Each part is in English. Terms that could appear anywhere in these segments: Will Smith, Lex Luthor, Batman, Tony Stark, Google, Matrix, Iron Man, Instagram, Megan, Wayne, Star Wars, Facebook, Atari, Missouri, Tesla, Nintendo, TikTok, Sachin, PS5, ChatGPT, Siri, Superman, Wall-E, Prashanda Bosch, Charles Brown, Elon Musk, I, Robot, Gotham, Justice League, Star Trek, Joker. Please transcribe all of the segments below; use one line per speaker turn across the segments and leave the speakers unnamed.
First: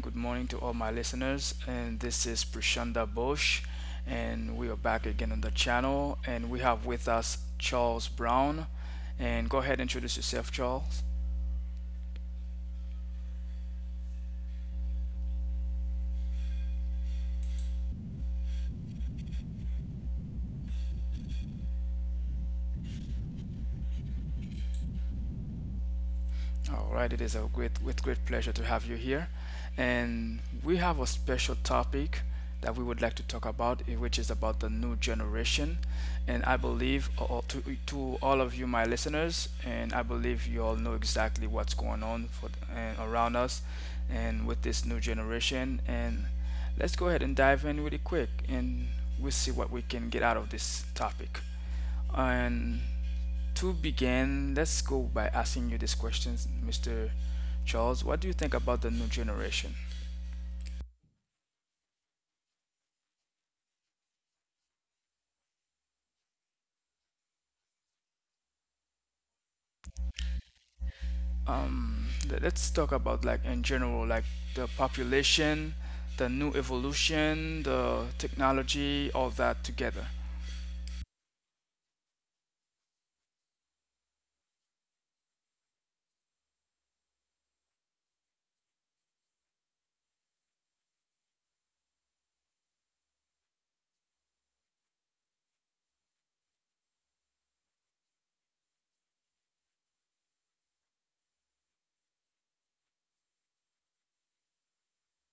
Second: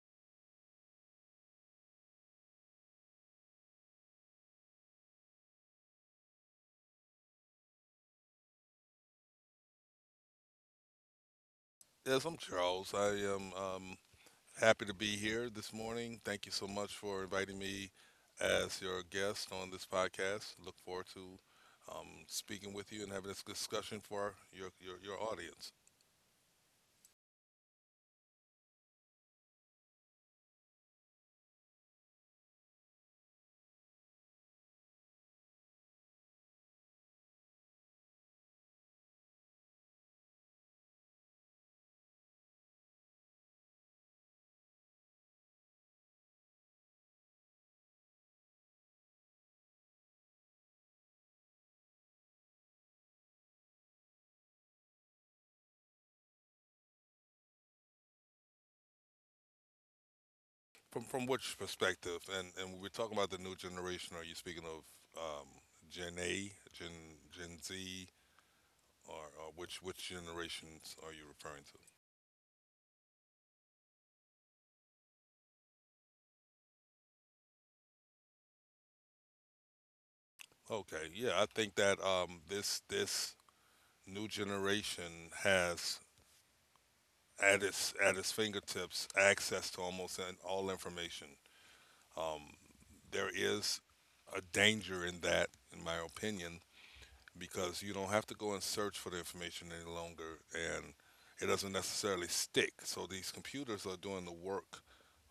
good morning to all my listeners. And this is Prashanda Bosch, and we are back again on the channel. And we have with us Charles Brown. And go ahead, and introduce yourself, Charles.
Yes, I'm Charles. I am happy to be here this morning. Thank you so much for inviting me as your guest on this podcast. Look forward to speaking with you and having this discussion for your audience.
All right, it is a great with great pleasure to have you here. And we have a special topic that we would like to talk about, which is about the new generation. And I believe to all of you, my listeners, and I believe you all know exactly what's going on for, and around us and with this new generation. And let's go ahead and dive in really quick, and we'll see what we can get out of this topic. And to begin, let's go by asking you these questions, Mr. Charles. What do you think about the new generation?
From which perspective? And we're talking about the new generation. Are you speaking of um, Gen A, Gen Z, or which generations are you referring to?
Let's talk about like in general, like the population, the new evolution, the technology, all that together.
Okay, yeah, I think that this new generation has at its fingertips access to almost all information. Um, there is a danger in that, in my opinion, because you don't have to go and search for the information any longer, and it doesn't necessarily stick. So these computers are doing the work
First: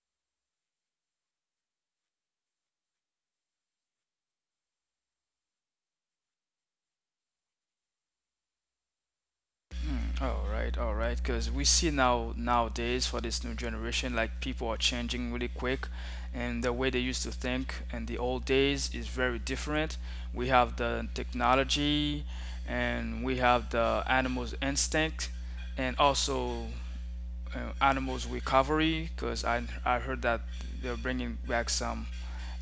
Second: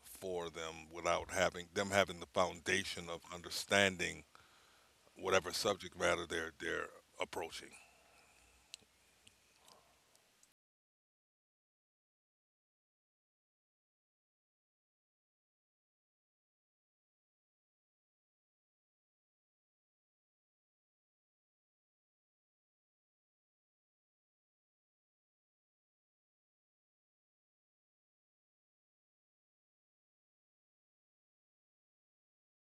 for them without having them having the foundation of understanding whatever subject matter they're approaching.
Mm, all right, all right, because we see now nowadays for this new generation, like people are changing really quick, and the way they used to think in the old days is very different. We have the technology, and we have the animals' instinct, and also animals' recovery. Because I heard that they're bringing back some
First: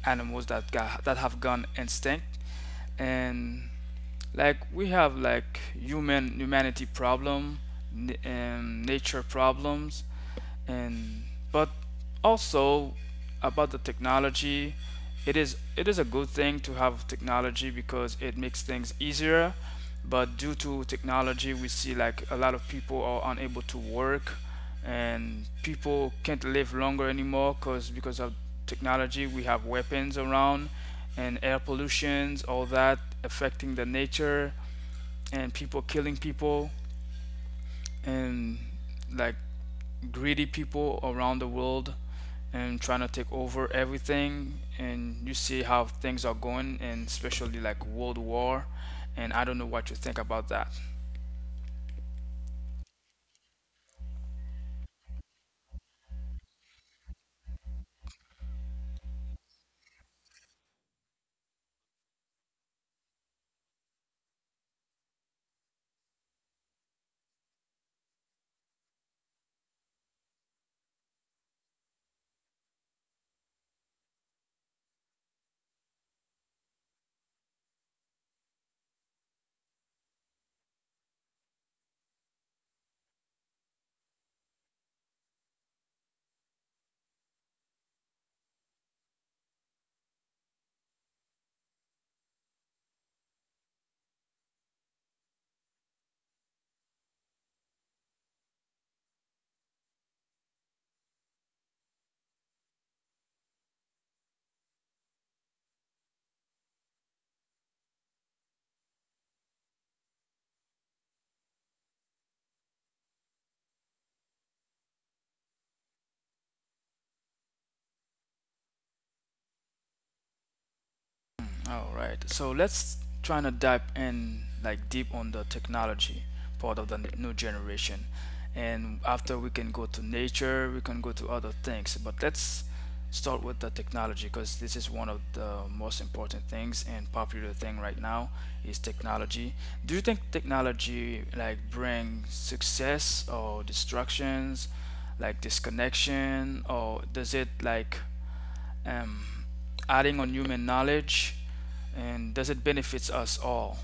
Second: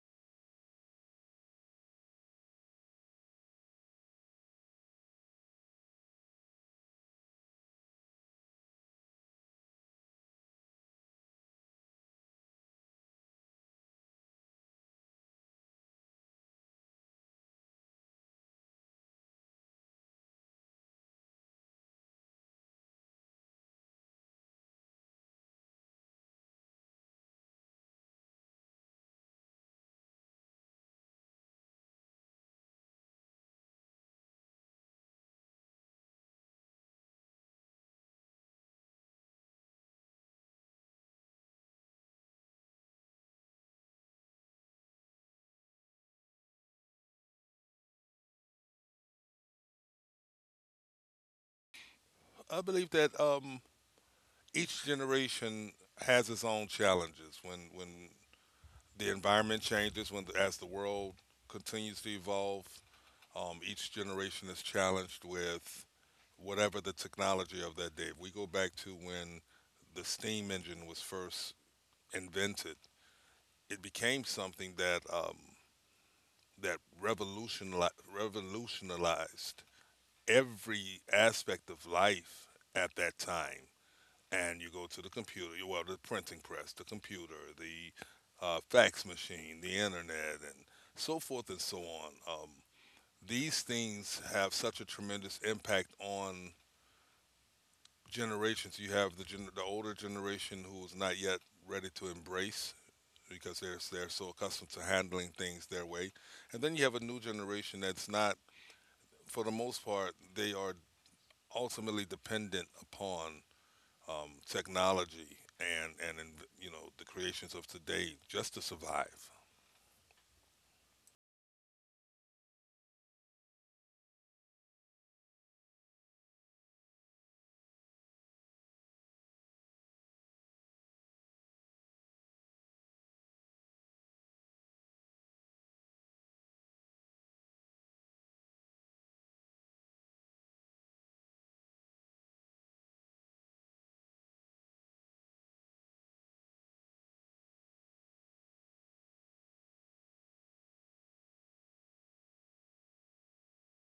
animals that have gun instinct. And like we have like humanity problem, and nature problems, and but also about the technology, it is a good thing to have technology because it makes things easier, but due to technology we see like a lot of people are unable to work, and people can't live longer anymore because of technology. We have weapons around and air pollutions, all that affecting the nature, and people killing people, and like greedy people around the world and trying to take over everything. And you see how things are going, and especially like world war. And I don't know what you think about that.
I believe that each generation has its own challenges when the environment changes when as the world continues to evolve. Each generation is challenged with whatever the technology of that day. If we go back to when the steam engine was first invented, it became something that that revolutionized every aspect of life at that time. And you go to the computer, well, the printing press, the computer, the fax machine, the internet, and so forth and so on. These things have such a tremendous impact on generations. You have the the older generation who is not yet ready to embrace because they're so accustomed to handling things their way, and then you have a new generation that's not. For the most part, they are ultimately dependent upon technology and you know, the creations of today just to survive.
Mm, all right. So let's try to dive in like deep on the technology part of the new generation. And after we can go to nature, we can go to other things. But let's start with the technology, because this is one of the most important things and popular thing right now is technology. Do you think technology like bring success or distractions, like disconnection, or does it like um, adding on human knowledge, and does it benefits us all?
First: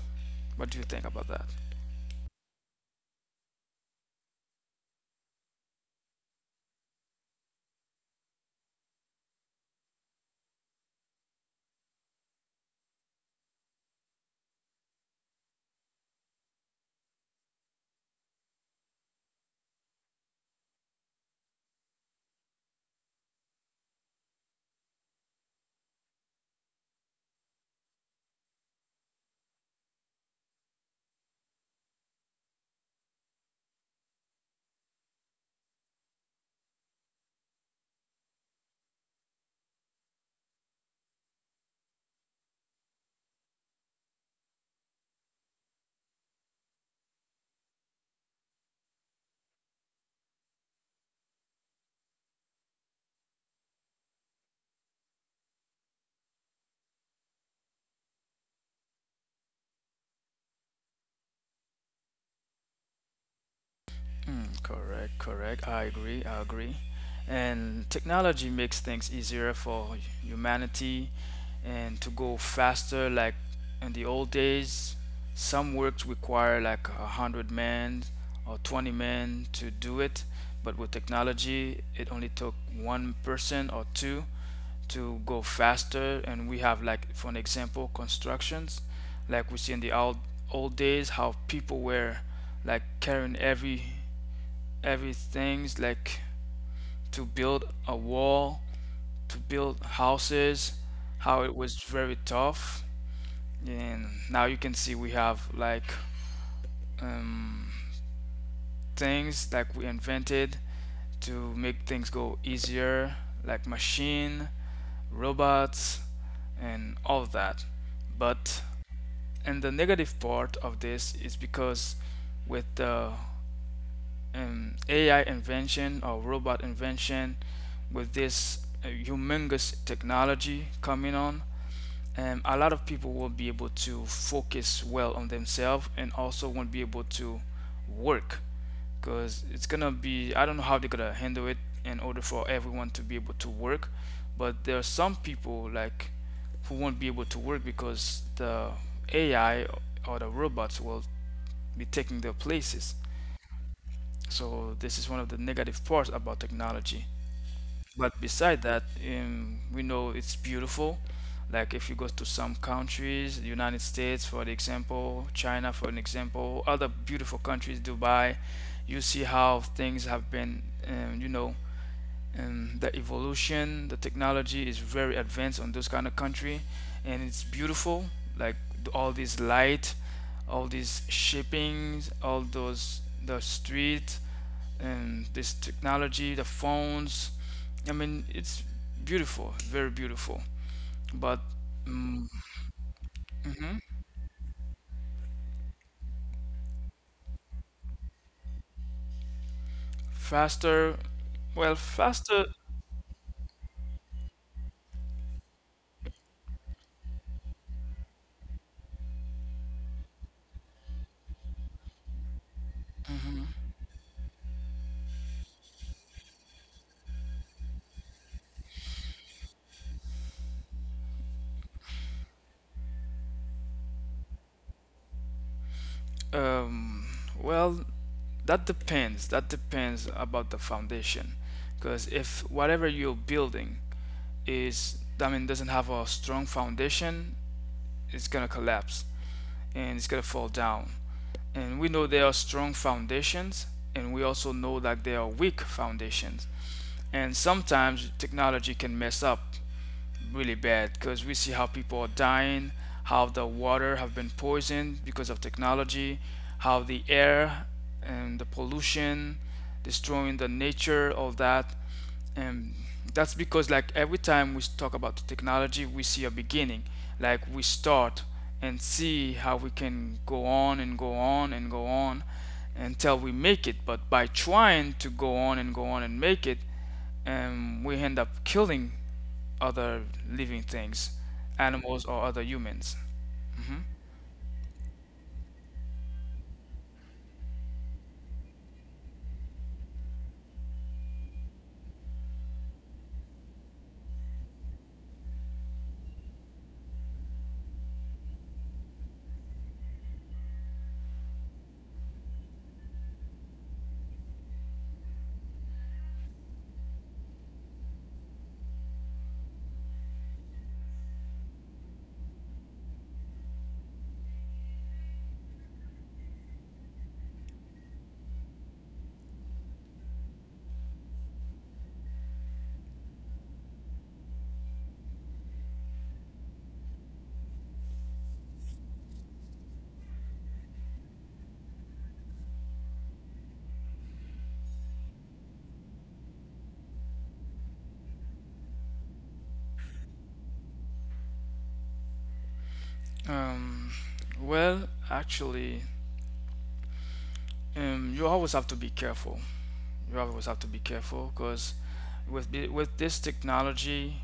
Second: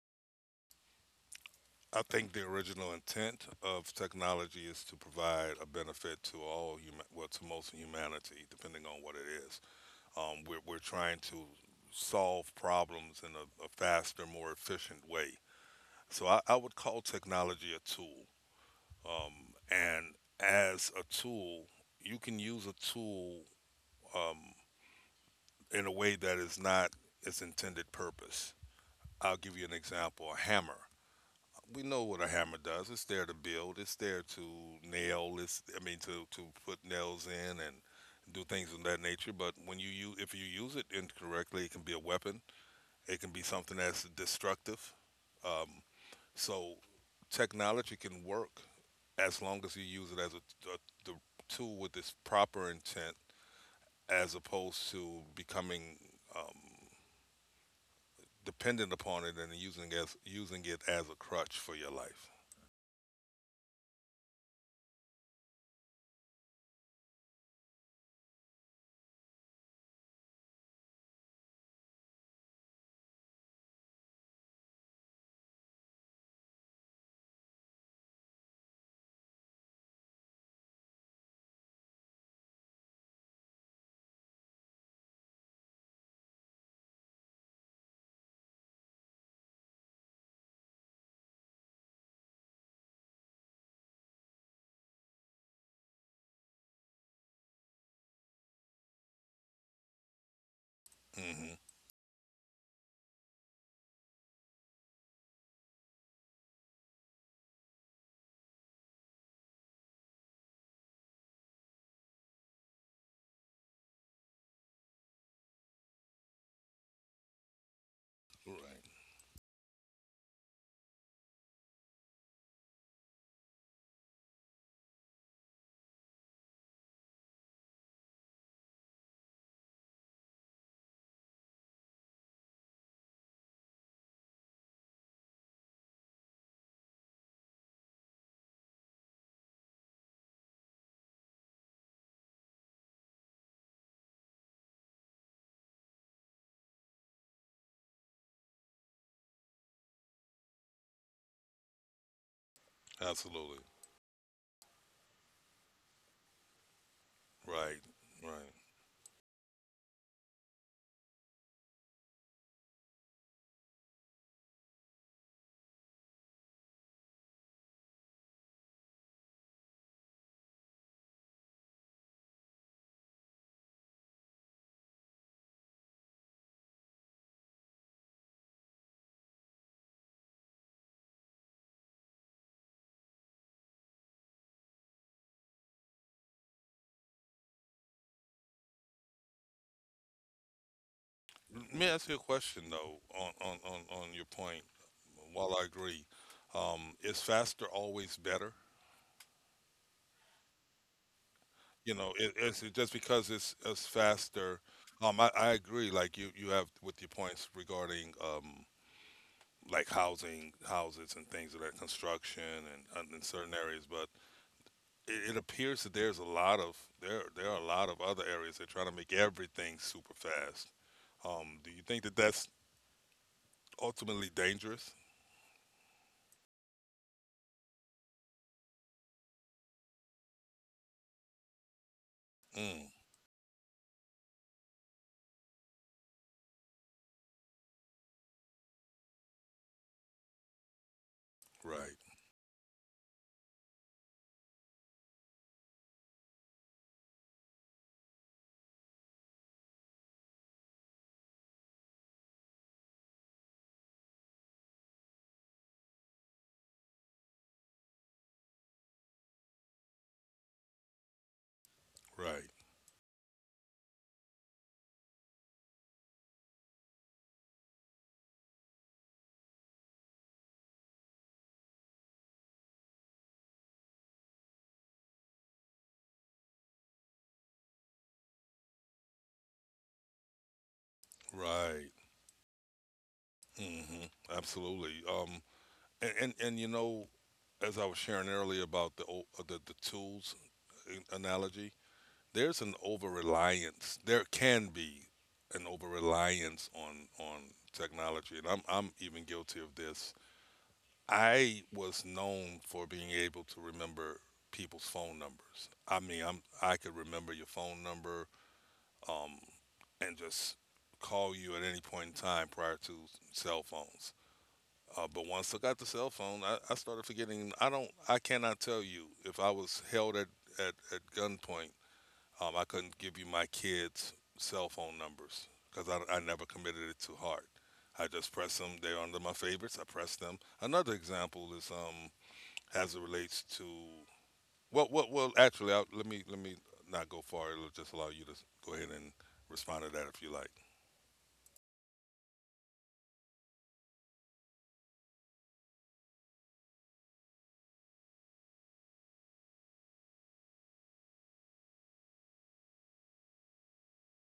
What do you think about that?
I think the original intent of technology is to provide a benefit to all human, well, to most humanity, depending on what it is. We're trying to solve problems in a faster, more efficient way. So I would call technology a tool, um, and as a tool, you can use a tool um, in a way that is not its intended purpose. I'll give you an example. A hammer. We know what a hammer does. It's there to build. It's there to nail. It's I mean to put nails in and do things of that nature. But if you use it incorrectly, it can be a weapon. It can be something that's destructive. Um, so technology can work as long as you use it as a the tool with its proper intent, as opposed to becoming um, dependent upon it and using it as a crutch for your life.
Mm, correct, correct. I agree, I agree. And technology makes things easier for humanity and to go faster. Like in the old days, some works require like 100 men or 20 men to do it, but with technology, it only took one person or two to go faster. And we have like for an example constructions, like we see in the old days how people were like carrying everything's like to build a wall, to build houses, how it
Hmm.
was very tough. And now you can see we have like um, things like we invented to make things go easier, like machine, robots, and all that. But
Right.
and the negative part of this is because with the AI invention or robot invention, with this humongous technology coming on, a lot of people will be able to focus well on themselves and also won't be able to work because it's gonna be I don't know how they're gonna handle it in order for everyone to be able to work, but there are some people like who won't be able to work because the AI or the robots will be taking their places.
Absolutely.
So this is one of the negative parts about technology.
Right.
But
Right.
beside that, we know it's beautiful. Like if you go to some countries, the United States, for an example, China, for an example, other beautiful countries, Dubai, you see how things have been, the evolution, the technology is very advanced on those kind of country, and it's beautiful. Like all this light, all these shippings, all those the street, and this technology, the phones. I mean, it's beautiful, very beautiful. But
Let me ask you a
mm,
question though on,
mhm.
on your point. While I agree, is faster always better?
Faster, well,
You know, it,
faster.
it's it just because it's faster. I agree. Like you have with your points regarding like housing, houses, and things of that construction and in certain areas. But it appears that there's a lot of there. There are a lot of other areas. They're trying to make everything super fast. Do you think that that's ultimately dangerous?
Um, well, that depends. That depends about the foundation, because if whatever
Mm.
you're building is, I mean, doesn't have a strong foundation, it's gonna collapse and it's gonna fall down. And we
right,
know there are strong foundations, and we also know that there are weak foundations. And sometimes technology can mess up really bad because we see how people are dying, how the water have been poisoned because of technology, how the air and the pollution destroying the nature, all that.
right,
Um, that's because like every time we talk about the technology, we see a beginning. Like we start and see how we can go on and go on and go on until we make it. But by trying to go on and make it, we end up killing other living things,
right.
animals or other humans. Hmm.
Hmm. Absolutely. And You know, as I was sharing earlier about the tools analogy, there's an over reliance. There can be an over reliance on technology, and I'm even guilty of this. I was known for being able to remember people's phone numbers. I mean, I could remember your phone number. Um, and just call you at any point in time prior to cell phones. But once I got the cell phone, I started forgetting. I don't. I cannot tell you if I was held at gunpoint. I couldn't give you my kids' cell phone numbers because I never committed it to heart. I just press them. They're under my favorites. I press them. Another example is as it relates to Actually, let me not go far. It'll just allow you to go ahead and respond to that if you like.
Um, well, actually, you always have to be careful. You always have to be careful because with this technology,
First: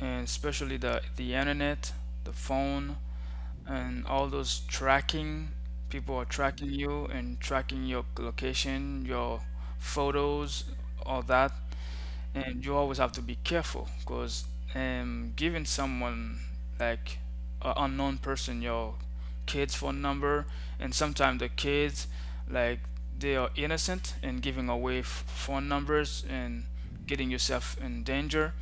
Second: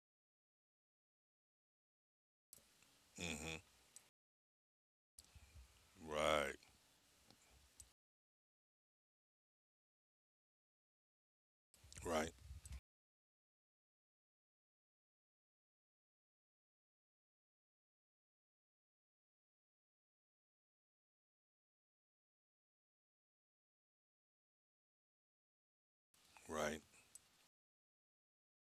and especially the internet, the phone,
Hmm.
and all those tracking, people are
Right,
tracking you and tracking your location, your photos, all that.
right,
And you always have to be careful because giving someone like an unknown person your kid's phone number, and sometimes the kids like they are innocent and giving away phone numbers and
right.
getting yourself in danger.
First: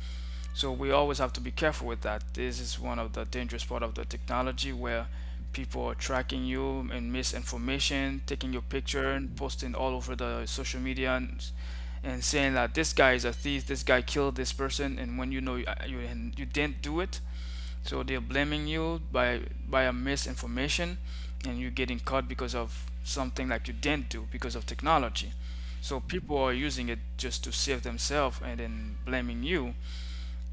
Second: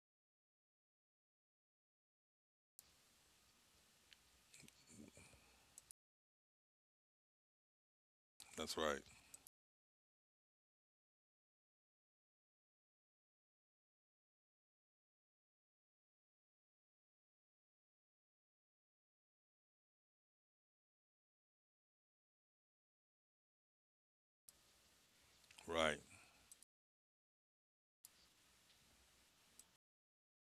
So we always have to be careful with that. This is one of the dangerous part of the technology where people are tracking you and misinformation, taking your
That's right,
picture and posting all over the social media, and, saying that this guy is a thief, this guy killed this person, and when you know you didn't do it, so they're blaming you by a misinformation, and you're getting caught because of something like you didn't do because of technology.
right,
So people are using it just to save themselves and then blaming you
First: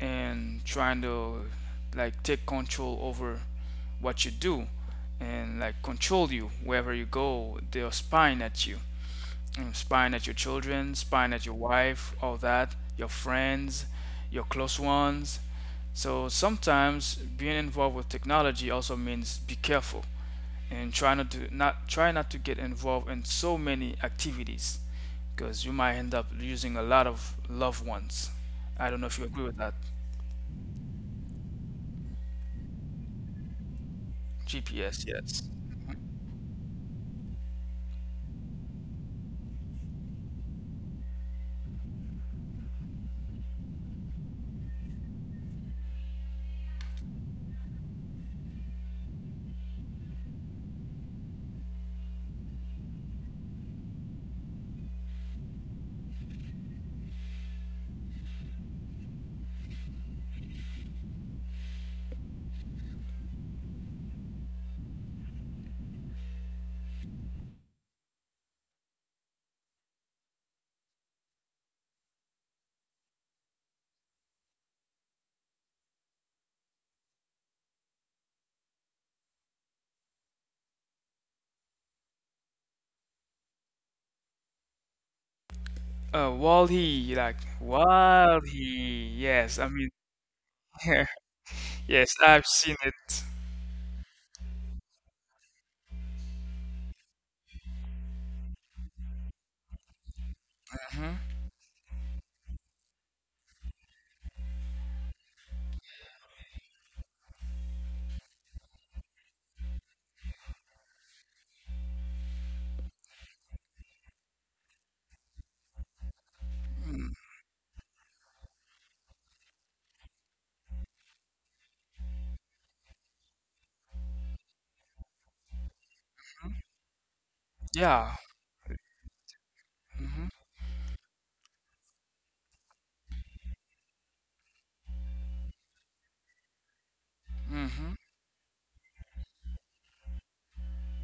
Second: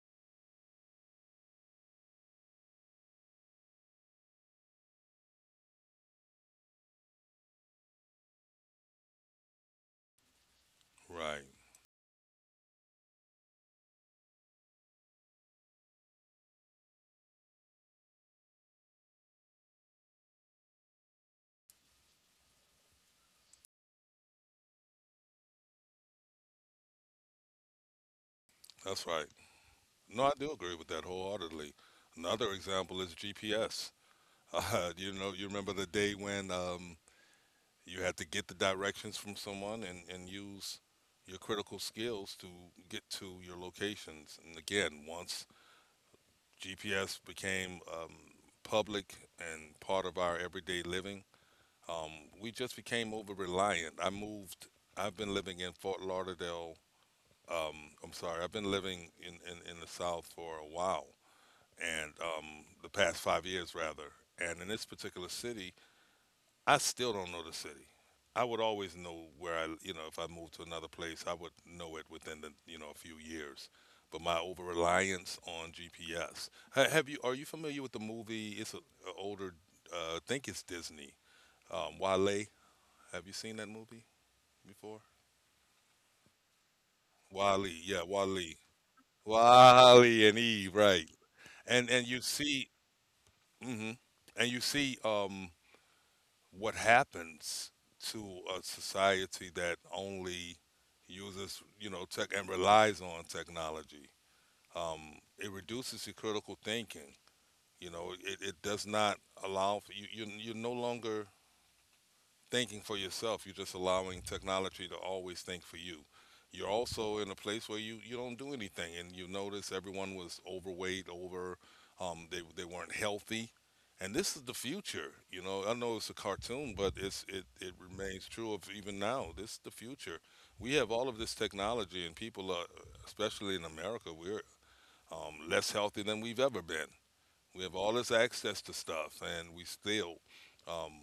and trying to like take control over what you do, and like control you wherever you go. They're spying at you and spying at your children, spying
right.
at your wife, all that, your friends, your close ones. So sometimes being involved with technology also means be careful and try not to get involved in so many activities, because you might end up losing a lot of loved ones. I don't
That's
know if
right.
you agree with that.
No, I do agree with that wholeheartedly. Another example is GPS.
GPS,
You know,
yes.
you remember the day when you had to get the directions from someone and use your critical skills to get to your locations. And again, once GPS became public and part of our everyday living, um, we just became over reliant. I've been living in Fort Lauderdale. I'm sorry. I've been living in the South for a while, and the past 5 years rather. And in this particular city, I still don't know the city. I would always know where I, you know, if I moved to another place, I would know it within the, you know, a few years. But my over reliance on GPS. Have you? Are you familiar with the movie? It's an older. I think it's Disney. Wale. Have you seen that movie before?
Wall-E, like
Wale. Yeah, Wale.
Wall-E, yes. I mean,
Wally and Eve, right? And
yes,
you
I've
see,
seen it.
hmm, and you see what happens to a society that only
Hmm.
uses, you know, tech and relies on technology. It reduces your critical thinking. You know, it does not allow for you. You you're no longer thinking for yourself. You're just allowing technology to always think for you. You're also in a place where you don't do anything, and you notice everyone was overweight, they weren't healthy, and this is the future. You know, I know it's a cartoon, but it
Yeah.
remains true of even now. This is the future.
Hmm.
We have all of this technology, and people are, especially in America, we're less healthy than we've ever been. We have all
Hmm.
this access to stuff, and we still um,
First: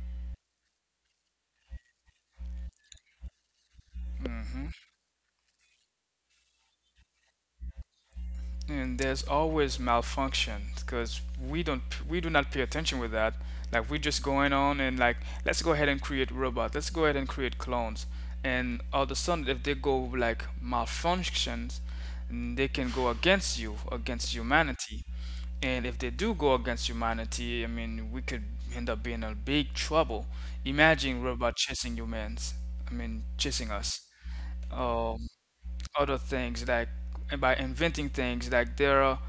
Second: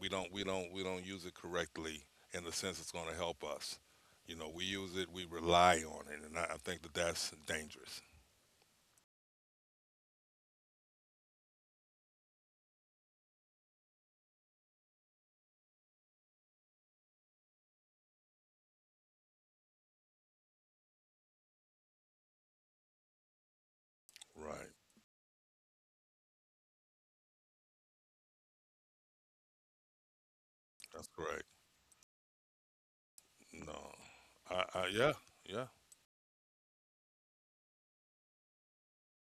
we don't we don't use it correctly in the sense it's going to help us. You know, we
Hmm.
use it, we rely on it, and I think that that's dangerous.
And there's always malfunction because we don't we do not pay attention with that. Like we're just going on, and like let's go ahead and create robots. Let's go ahead and create clones, and all of a sudden if they go like malfunctions, they can go against you, against
Right.
humanity. And if they do go against humanity, I mean we could end up being in big trouble.
That's
Imagine
correct.
robot chasing humans, I mean chasing
No.
us.
I yeah.
Oh,
Yeah.
other things like, and by inventing things like there are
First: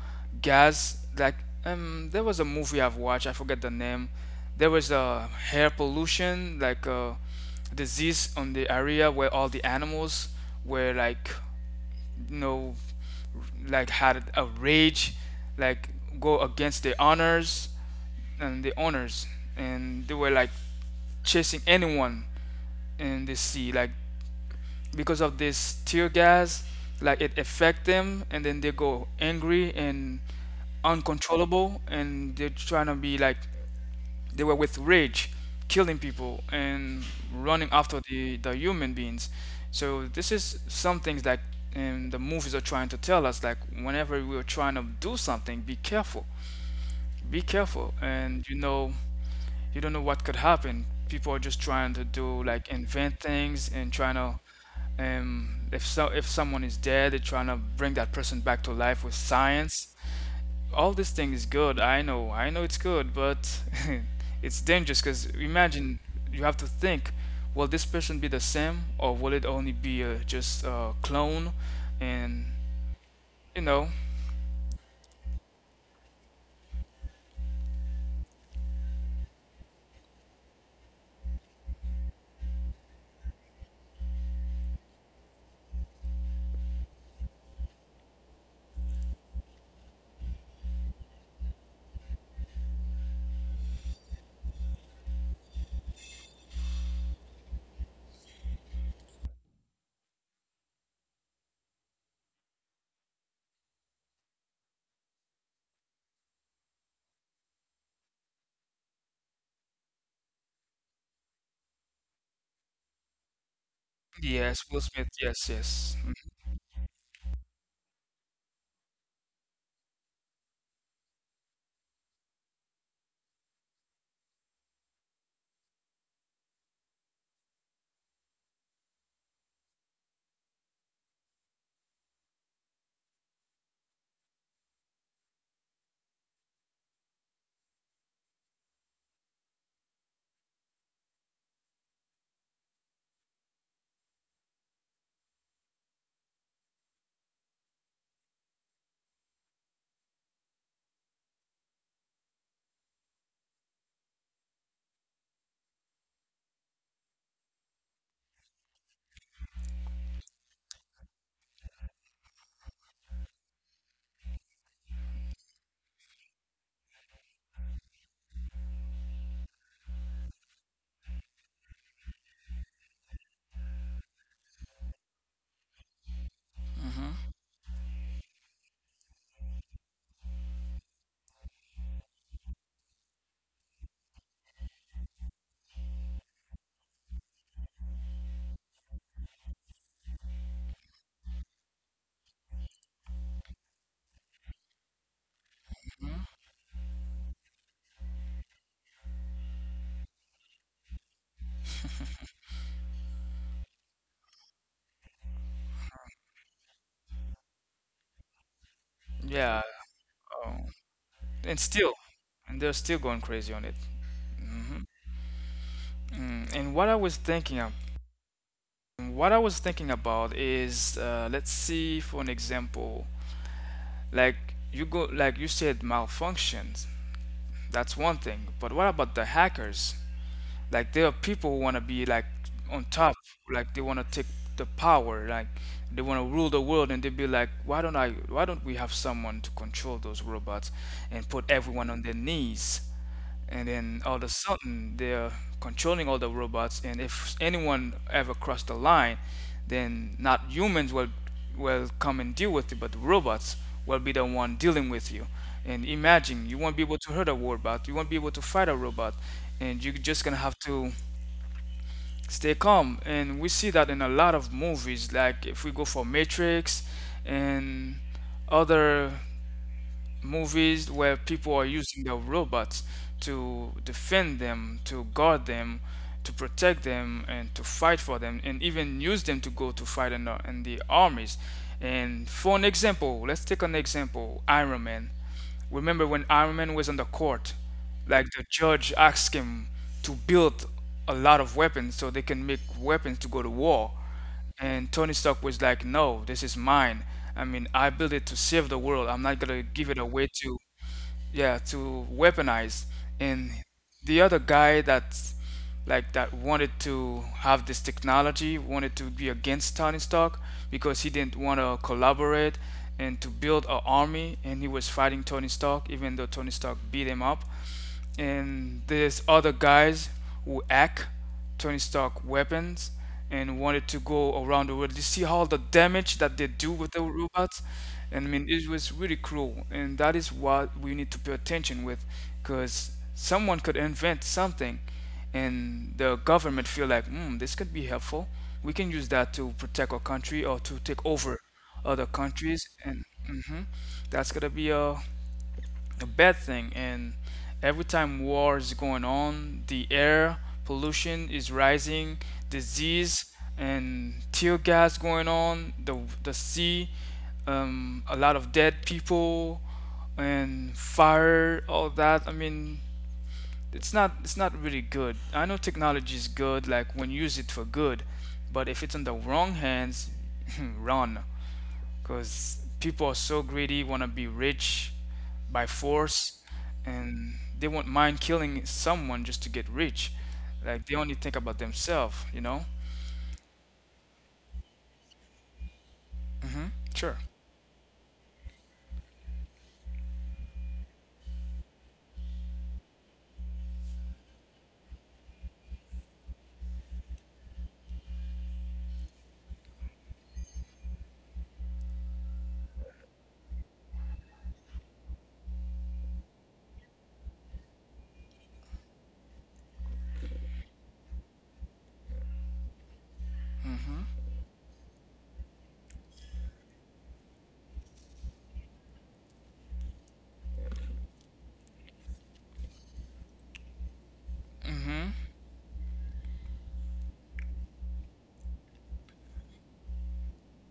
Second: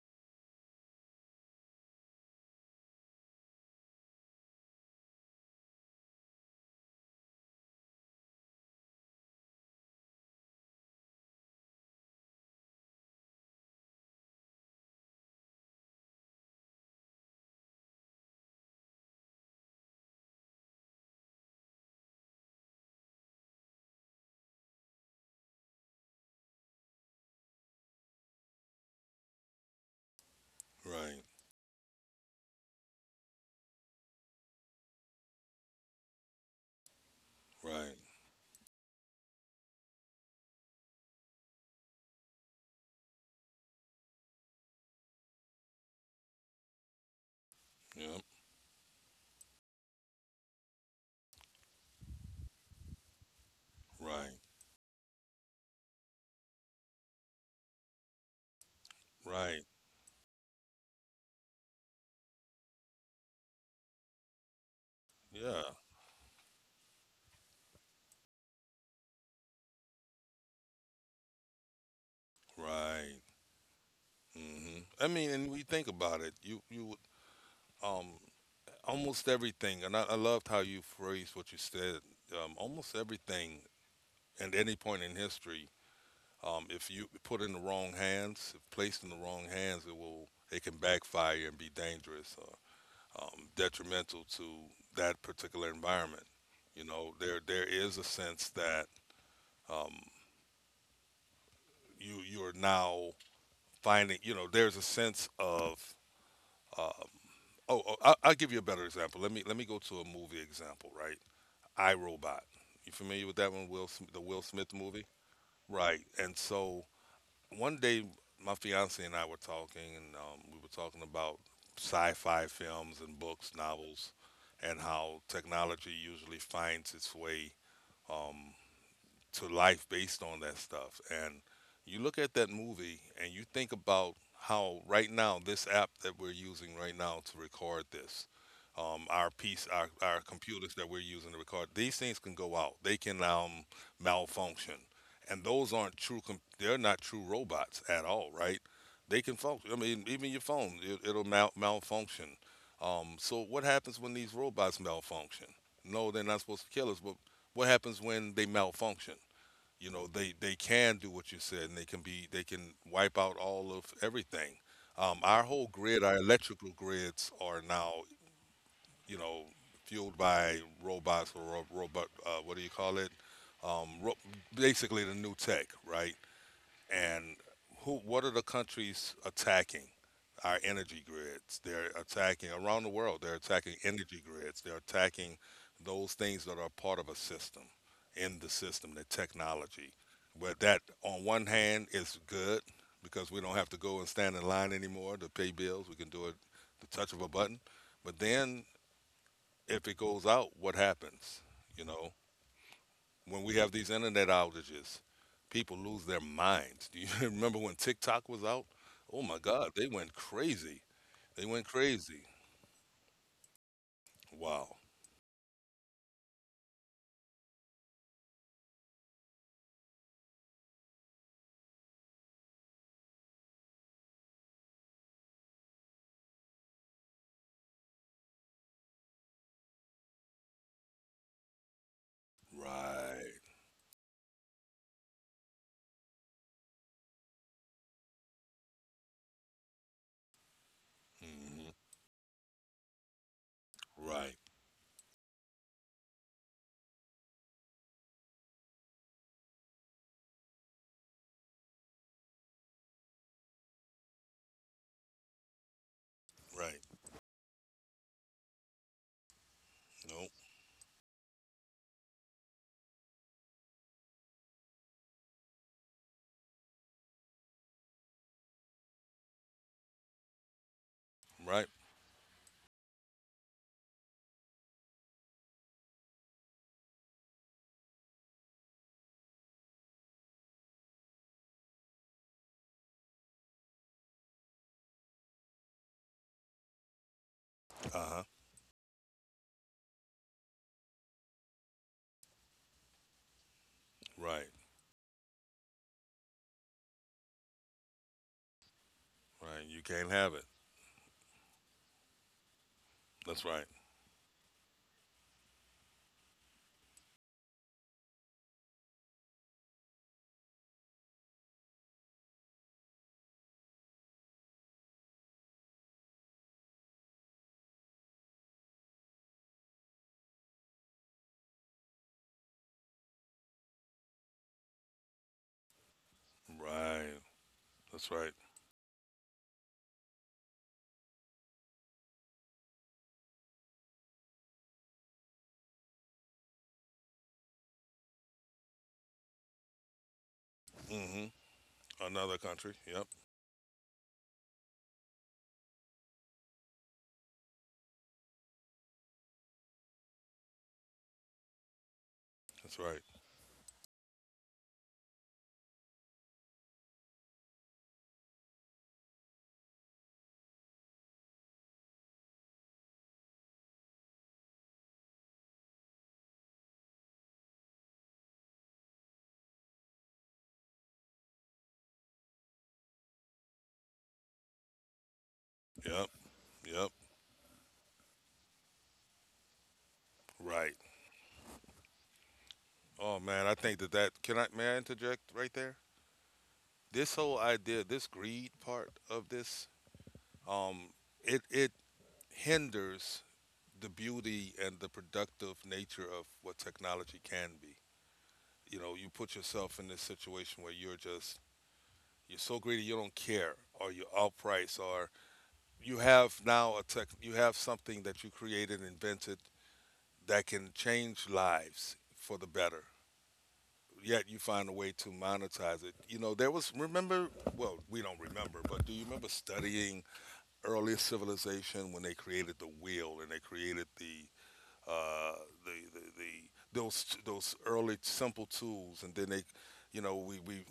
guys like, there was a movie I've watched. I forget the name. There was a hair pollution like a disease on the area where all the animals were like you know like had a rage, like go against the honors and the owners. And they were like chasing anyone in the sea like because of this tear gas, like it affect them, and then they go angry and
Right.
uncontrollable, and they're trying to be like they were with rage killing people and running
Right.
after the human beings. So this is some things that the movies are trying to tell us, like whenever we're trying to do something, be careful, be careful.
Yep.
And you don't know what could happen. People are just trying to do like invent things and trying
Right.
to, if someone is dead, they're trying to bring that person back to life with
Right.
science. All this thing is good. I know it's good, but it's dangerous because
Yeah.
imagine you have to think: will this person be the same, or will it only be just a clone? And
Right.
you know,
Hmm. I mean, and we think about it. You um almost everything, and I loved how you phrased what you said. Almost everything at any point in history, if you put in the wrong hands, if placed in the wrong hands, it can backfire and be dangerous, or, detrimental to that particular environment. You know, there is a sense that um, you you are now finding. You know, there's a sense of um, oh, I'll give you a better example. Let me go to a movie example, right? I Robot. You familiar with that one? The Will
yes,
Smith
Will
movie,
Smith. Yes, yes.
right? And so one day my fiance and I were talking, and we were talking about sci-fi films and books, novels, and how technology usually finds its way. um, to life based on that stuff. And you look at that movie and you think about how right now this app that we're using right now to record this, our piece, our computers that we're using to record, these things can go out. They can malfunction, and those aren't true. They're not true robots at all, right? They can function. I mean, even your phone, it'll malfunction. So what happens when these robots malfunction? No, they're not supposed to kill us, but what happens when they malfunction? You know, they can do what you said and they can be they can wipe out all of everything. Our whole grid, our electrical grids are now, you know, fueled by robots or robot, what do you call it, um, ro- basically the new tech, right?
Mm-hmm. Mm-hmm.
And who, what are the countries attacking our energy grids? They're attacking around the world, they're attacking energy grids, they're attacking those things that are part of a system, in the system, the technology, where that on one hand is good because we don't have to go and stand in line anymore to pay bills, we can
Mm-hmm.
do it the touch of a button. But then if it goes out, what happens? You know, when we have these internet outages, people lose their minds. Do you remember when TikTok was out? Oh my
Yeah.
God, they went
Oh.
crazy. They
And
went
still,
crazy.
and they're still going crazy on it.
Wow.
Mm. And what I was thinking about is let's see for an example, like you go like you said malfunctions, that's one thing, but what about the hackers? Like there are people who want to be like on top,
Right.
like they want to take the power, like they want to rule the world, and they be like, why don't I? Why don't we have someone to control those robots and put
Hmm.
everyone on their knees? And then all of a
Right.
sudden they're controlling all the robots, and if anyone ever crossed the line, then not humans will come and deal with you, but the robots will be the one dealing with you. And imagine you won't
Right.
be able to hurt a robot, you won't be able to fight a robot, and you're just
Nope.
gonna have to stay calm. And we see that in a lot of movies, like if we go for Matrix and other movies where people are
Right.
using their robots to defend them, to guard them, to protect them, and to fight for them, and even use them to go to fight in the armies. And for an example, let's take an example Iron Man. Remember when Iron Man was on the court,
Uh huh.
like the judge asked him to build a lot of weapons so they can make weapons to go to war.
Right.
And Tony Stark was like, "No, this is mine. I mean, I built it to save the world. I'm not gonna
Right. You
give it
can't
away
have it.
to, yeah, to weaponize."
That's
And
right.
the other guy that, like that wanted to have this technology, wanted to be against Tony Stark because he didn't want to collaborate and to build an army, and he was fighting Tony Stark, even though Tony Stark beat him up and there's other guys who hack Tony Stark weapons and wanted to go around the world. You see how the damage that they do with the
Right.
robots,
That's
and I
right.
mean it was really cruel, and that is what we need to pay attention with, because someone could invent something, and the government feel like, hmm, this could be helpful. We can use that to protect our country or to take
Hmm.
over other
Another
countries,
country.
and
Yep.
hmm that's gonna be a bad thing. And every time war is going on, the air pollution is rising,
That's right.
disease and tear gas going on, the sea, a lot of dead people, and fire, all that. I mean, it's not really good. I know technology is good, like when you use it for good, but if it's in the wrong hands, run because people are so greedy, want to be rich by
Yep.
force,
Yep.
and they won't mind killing someone just to get rich.
Right.
Like they only think about themselves,
Oh man, I think that that can I may I interject right there?
Mm-hmm.
This
Sure.
whole idea, this greed part of this um, it it hinders the beauty and the productive nature of what technology can be. You know, you put yourself in this situation where you're so greedy you don't care, or you're outpriced, or you have now a tech you have something that you created, invented that can change lives for the better.
Mm-hmm.
Yet you find a way to monetize it. You know, there was remember well, we don't remember, but do you remember studying early civilization when they created the wheel and they created
Mm-hmm.
uh, the those early simple tools, and then they, you know, we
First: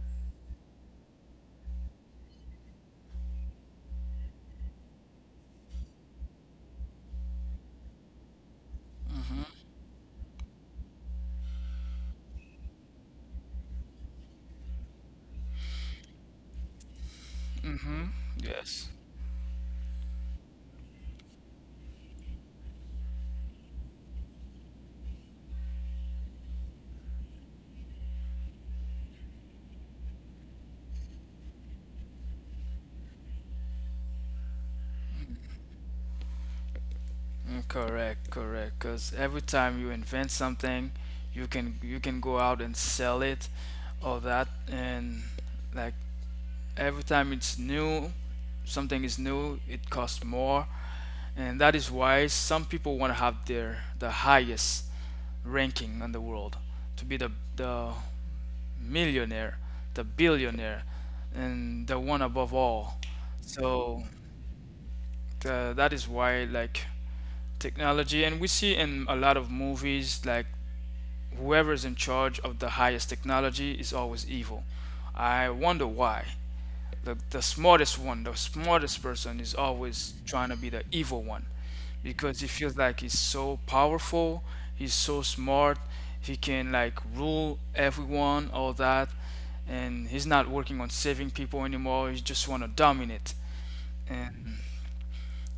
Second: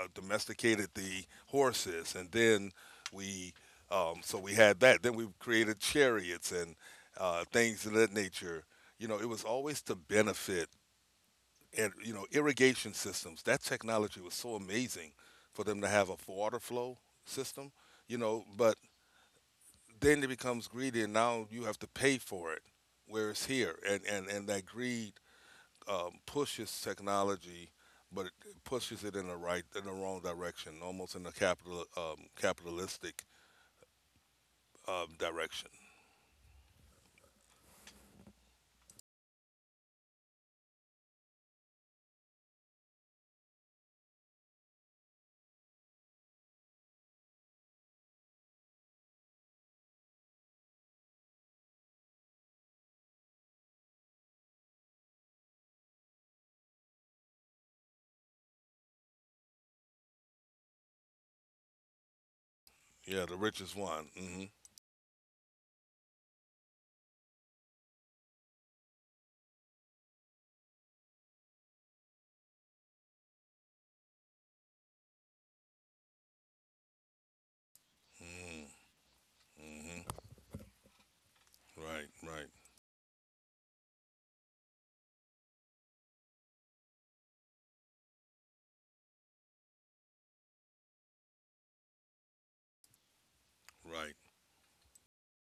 domesticated the horses, and then we we had that. Then we created chariots and things of that nature. You know, it
Mm-hmm.
was always to benefit, and you know, irrigation systems. That technology was so amazing for them to have a water flow system.
Mm-hmm.
You know, but
Yes.
then it becomes greedy, and now you have to pay for it. Whereas here, and that greed pushes technology, but it pushes it in the wrong direction, almost in the capitalistic direction.
Mm, correct, correct. Because every time you invent something, you can go out and sell it, all that, and like every time it's new, something is new, it costs more. And that is why some people want to have their the highest ranking in the world to be the millionaire, the billionaire, and the one above all.
Yeah, the richest
So
one. mm
that is why like technology, and we see in a lot of movies like whoever's in charge of the highest technology is always evil. I wonder why. The smartest one, the
hmm
smartest person is
mm
always
hmm
trying to be the evil one
Right,
because he
right,
feels like he's so powerful, he's so smart, he can like rule everyone, all that, and he's not working on saving people anymore, he just want to dominate.
right.
And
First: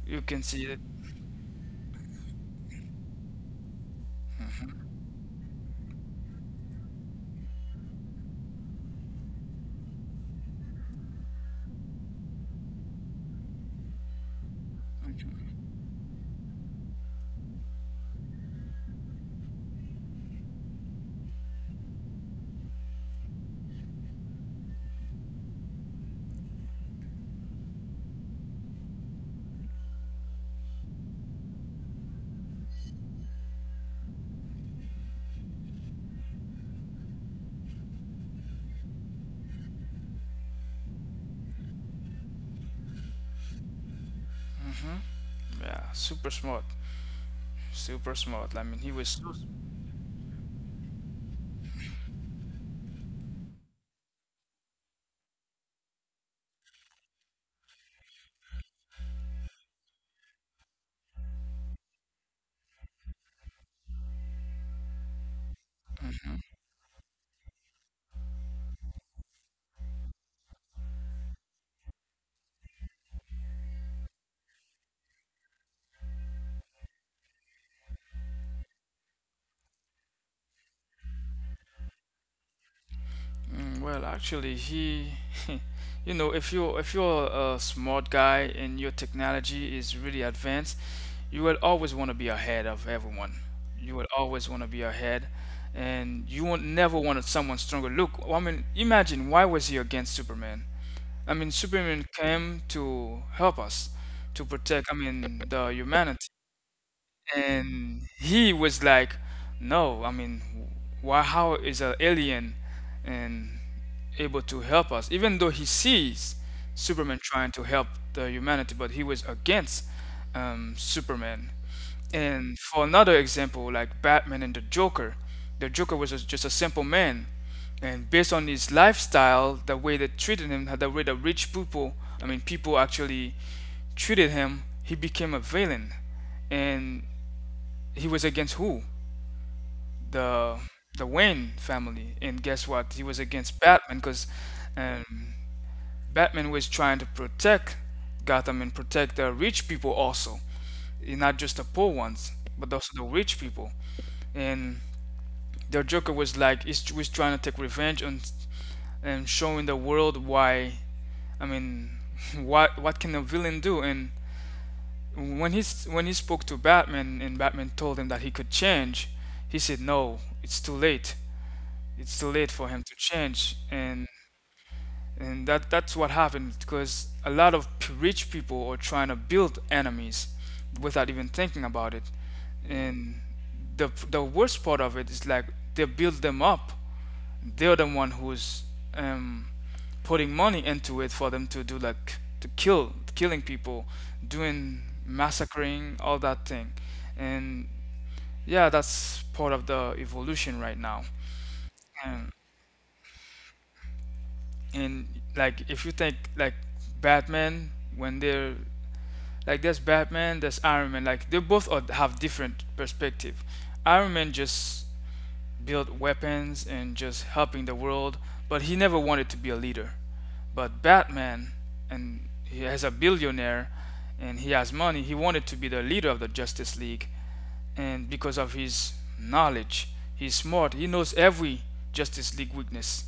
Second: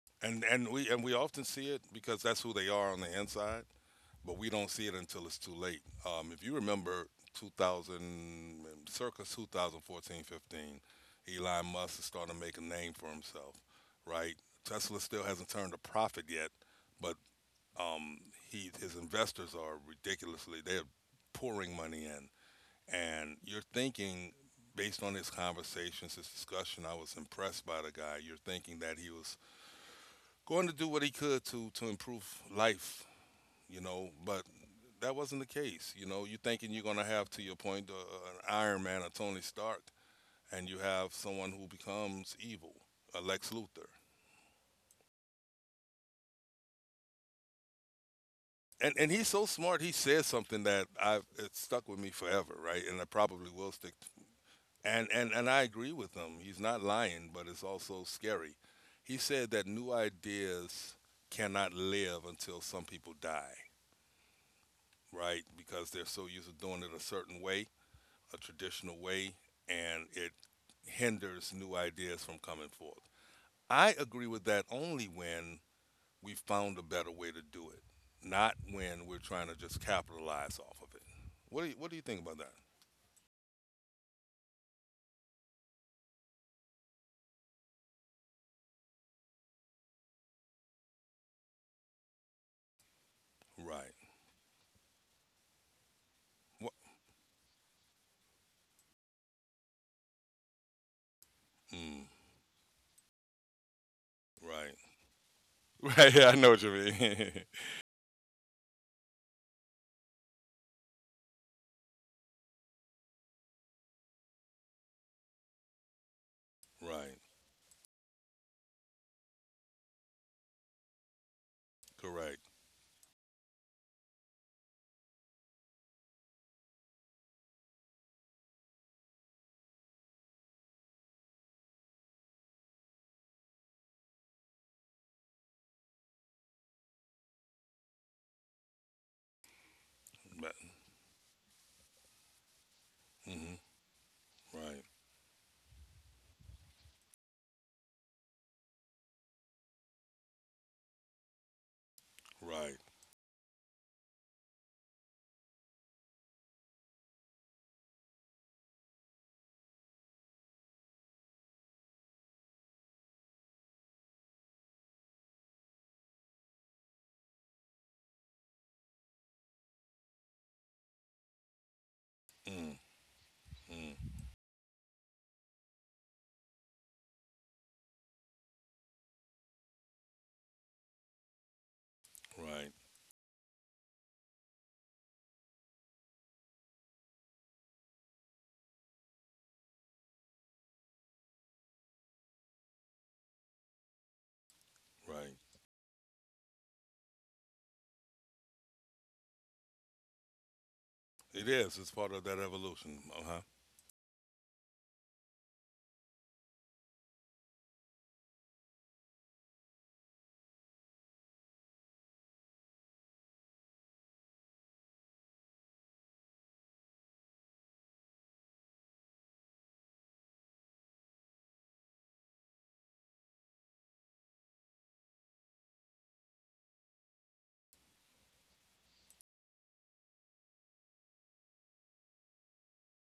you can
And
see
and
it.
we often see it because that's who they are on the inside, but we don't see it until it's too late. If you remember 2000, circa 2014, 15, Elon Musk is starting to make a name for himself, right? Tesla still hasn't turned a profit yet, but um, he his investors are ridiculously they're pouring money in, and you're thinking based on his conversations, his discussion, I was impressed by the guy. You're thinking that he was going to do what he could to improve life, you know, but that wasn't the case. You know, you thinking you're going to have, to your point, an Iron Man, a Tony Stark, and you have someone who becomes evil, a Lex Luthor.
Yeah, super smart, super smart. I mean, he
And,
was
and
so
he's so smart. He says something that I've it stuck with me forever, right? And I probably will stick. And I agree with him. He's not lying, but it's also scary. He said that new ideas cannot live until some people die, right? Because they're so used to doing it a certain way, a traditional way, and it hinders new ideas from coming forth. I agree with that only when we've found a better way to do it, not when we're trying to just capitalize off of it. What do you think about that?
mm, well, actually, he, you know, if you if you're a smart guy and your technology is really advanced, you will always want to be ahead of everyone. You
Right.
will always want to be ahead, and you won't
What,
never want someone stronger. Look, I mean, imagine why was he against Superman? I mean,
mm,
Superman came to help us, to
right.
protect. I mean, the
Right.
humanity
Yeah, I know what you mean.
and he was like no. I mean why how is an alien and able to help us even though he sees Superman
Right.
trying to help the humanity but he was against Superman.
Correct.
And for another example like Batman and the Joker, the Joker was a, just a simple man and based on his lifestyle the way they treated him the way the rich people I mean people actually treated him he became a villain and he was against who?
But,
The the Wayne family. And guess what? He was
hmm,
against Batman because
right.
um, Batman was trying to protect Gotham and protect the rich people also, eh, not just the poor ones, but
Right.
also the rich people. And the Joker was like, he's, was trying to take revenge on and showing the world why I mean, what can a villain do? And when he when he spoke to Batman and Batman told him that he could change, he said no, it's too late. It's too late for
Mm,
him to change,
mm,
and that that's what happened because a lot of p- rich people are trying to build enemies without even thinking about it,
right.
and the worst part of it is like they build them up they're the one who's um, putting money into it for them to do like to kill killing people doing
Right.
massacring all that thing and yeah that's part of the evolution right now
It is. It's part of
and
that evolution. Uh huh.
and like if you think like Batman when they're like there's Batman there's Iron Man like they both are, have different perspective. Iron Man just build weapons and just helping the world, but he never wanted to be a leader. But Batman, and he is a billionaire and he has money, he wanted to be the leader of the Justice League. And because of his knowledge, he's smart, he knows every Justice League weakness.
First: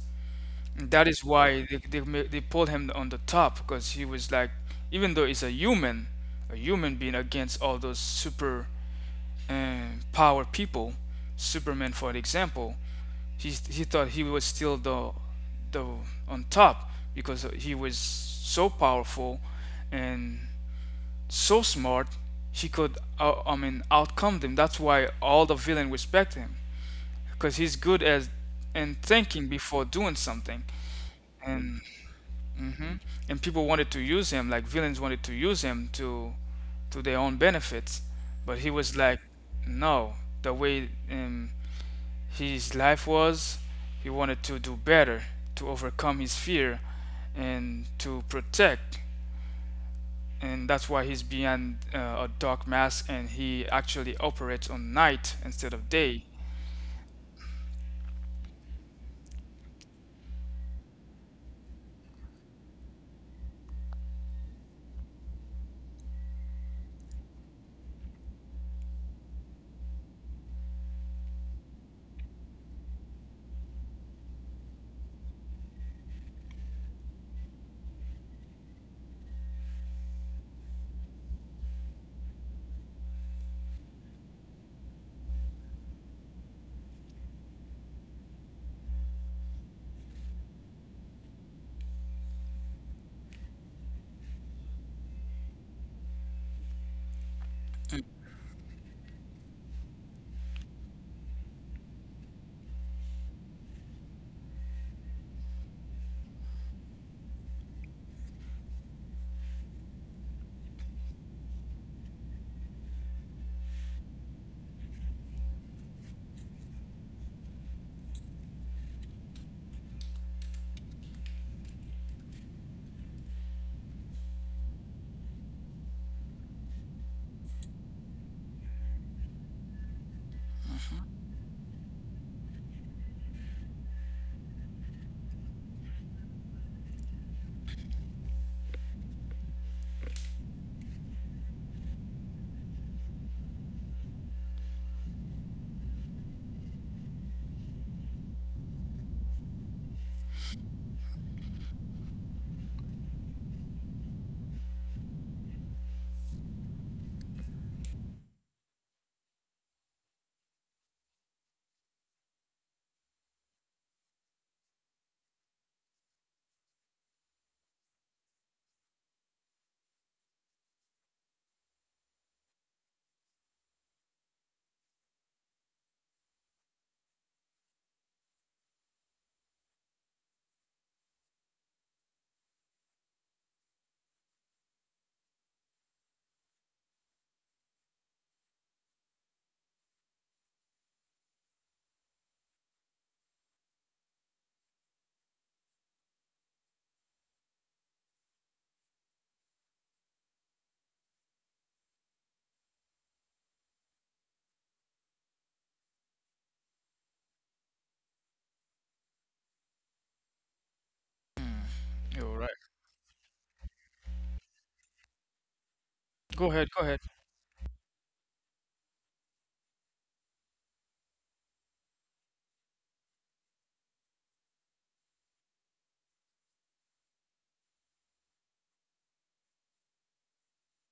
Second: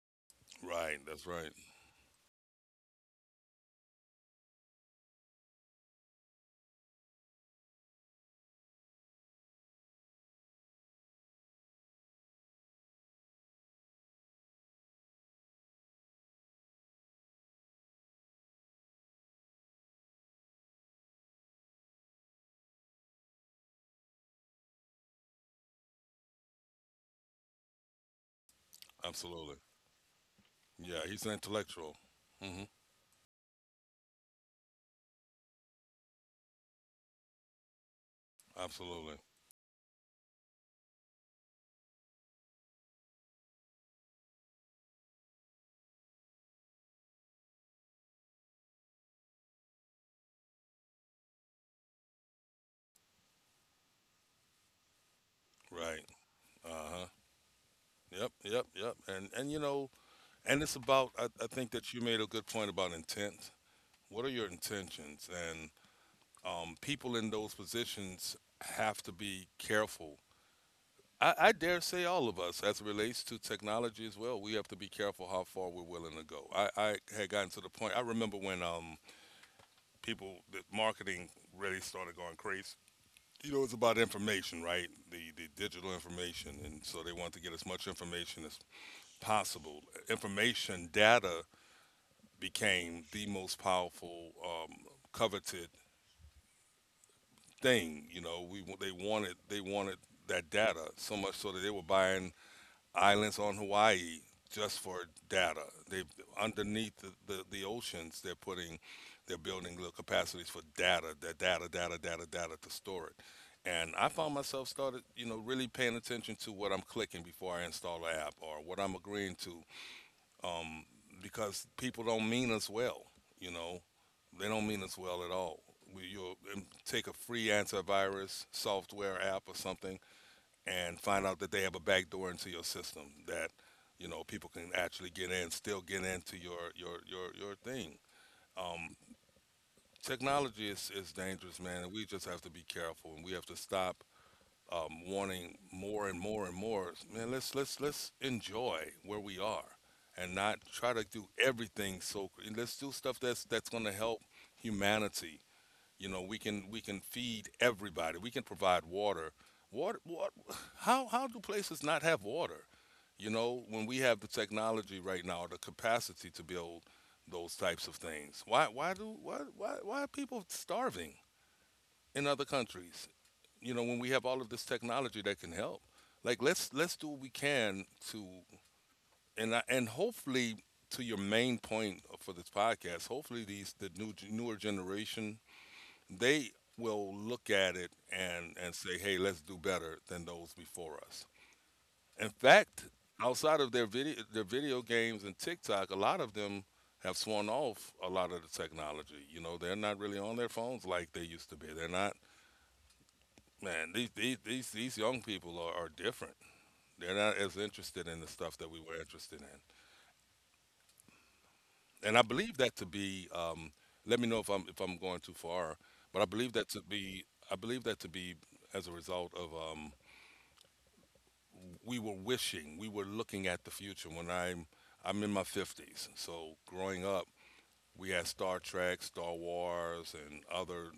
And
Right.
that is
That's right.
why they pulled him on the top because he was like, even though he's a human being against all those super and power people. Superman, for example, he thought he was still the on top because he was so powerful and so smart. He could, I mean, outcome them. That's why all the villain respect him because he's good as and thinking
Absolutely.
before doing something.
Yeah, he's an
And
intellectual. Hmm.
hmm and people wanted to use him, like villains wanted to use him to their own benefits. But he was
Absolutely.
like, no, the way his life was, he wanted to do better, to overcome his fear, and to protect. And that's why he's behind a dark mask, and he actually operates on night instead of
Right.
day.
Uh-huh. Yep. And you know, and it's about I think that you made a good point about intent. What are your intentions? And people in those positions have to be careful. I dare say all of us, as it relates to technology as well, we have to be careful how far we're willing to go. I had gotten to the point. I remember when people, the marketing really started going crazy, you know, it's about information, right? The digital information, and so they want to get as much information as possible. Information data became the most powerful, coveted thing. You know, we they wanted that data so much so that they were buying islands on Hawaii just for data. They Underneath the oceans, they're building little capacities for data, the data to store it. And I found myself started, you know, really paying attention to what I'm clicking before I install an app or what I'm agreeing to, because people don't mean us well. You know, they don't mean us well at all. You'll take a free antivirus software app or something and find out that they have a back door into your system that you know people can actually get in, still get into your thing. Technology is dangerous, man, and we just have to be careful, and we have to stop wanting more. Man, let's enjoy where we are, and not try to do everything so. Let's Do stuff that's going to help humanity. You know, we can feed everybody. We can provide water. Water, how do places not have water? You know, when we have the technology right now, the capacity to build those types of things. Why do why are people starving in other countries? You know, when we have all of this technology that can help. Let's do what we can to, and hopefully to your main point for this podcast, hopefully these the new newer generation, they will look at it and say, "Hey, let's do better than those before us." In fact, outside of their video games and TikTok, a lot of them have sworn off a lot of the technology. You know, they're not really on their phones like they used to be. They're not. Man, these young people are different. They're not as interested in the stuff that we were interested in, and I
You're right.
believe that to be. Let me know if I'm going too far, but I believe
Go
that
ahead.
to
Go ahead.
be I believe that to be as a result of we were looking at the future. When I'm in my 50s, so growing up, we had Star Trek, Star Wars, and other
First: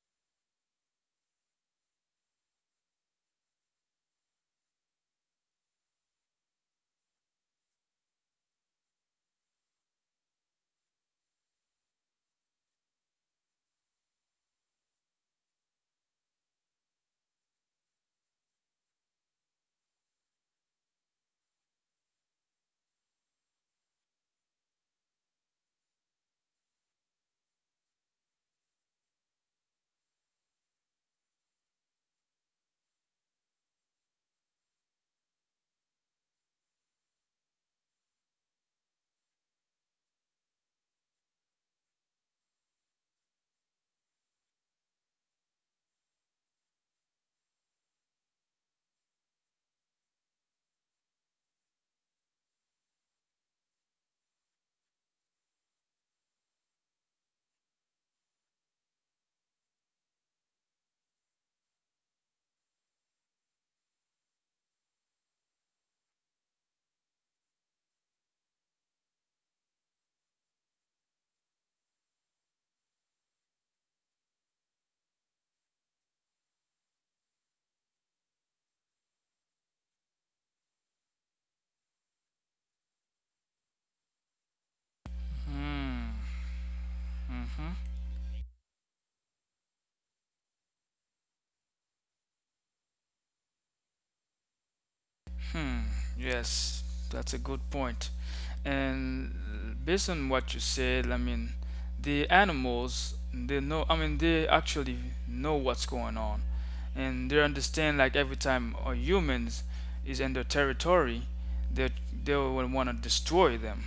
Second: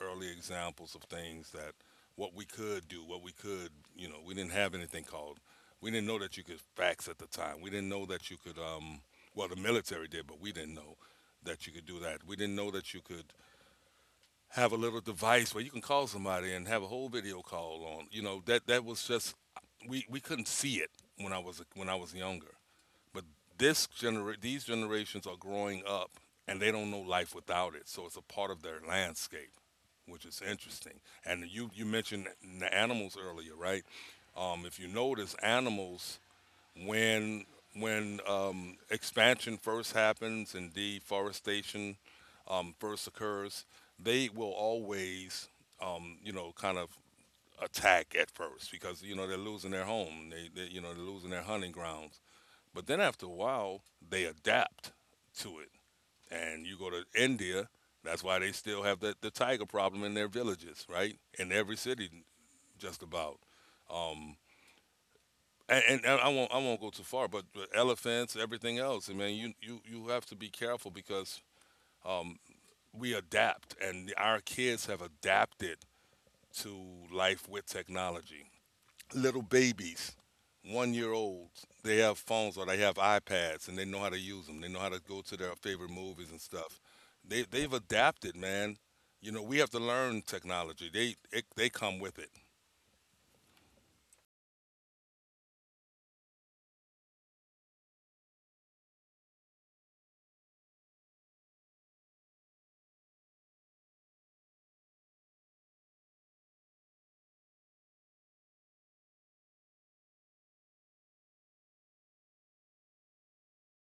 early examples of things that what we could do, you know, we didn't have anything called. We didn't know that you could fax at the time. We didn't know that you could. Well, the military did, but we didn't know that you could do that. We didn't know that you could have a little device where you can call somebody and have a whole video call on. You know that that was just we couldn't see it when I was younger, but these generations are growing up and they don't know life without it. So it's a part of their landscape, which is interesting. And you mentioned the animals earlier, right? If you notice, animals when expansion first happens and deforestation first occurs, they will always, you know, kind of attack at first because you know they're losing their home, they you know they're losing their hunting grounds. But then after a while, they adapt to it, and you go to India. That's why they still have the tiger problem in their villages, right? In every city, just about. Um, and I won't go too far, but the elephants, everything else. I mean, you have to be careful because um, we adapt, and our kids have adapted to life with technology. Little babies, 1 year olds, they have phones or they have iPads, and they know how to use them. They know how to go to their favorite movies and stuff. They they've
Mm-hmm.
adapted, man. You know, we have to learn technology. They come with it.
Hmm, yes, that's a good point. And based on what you said, I mean, the animals, they know, I mean, they actually know what's going on. And they understand, like, every time a humans is in their territory, they, they will want to destroy them.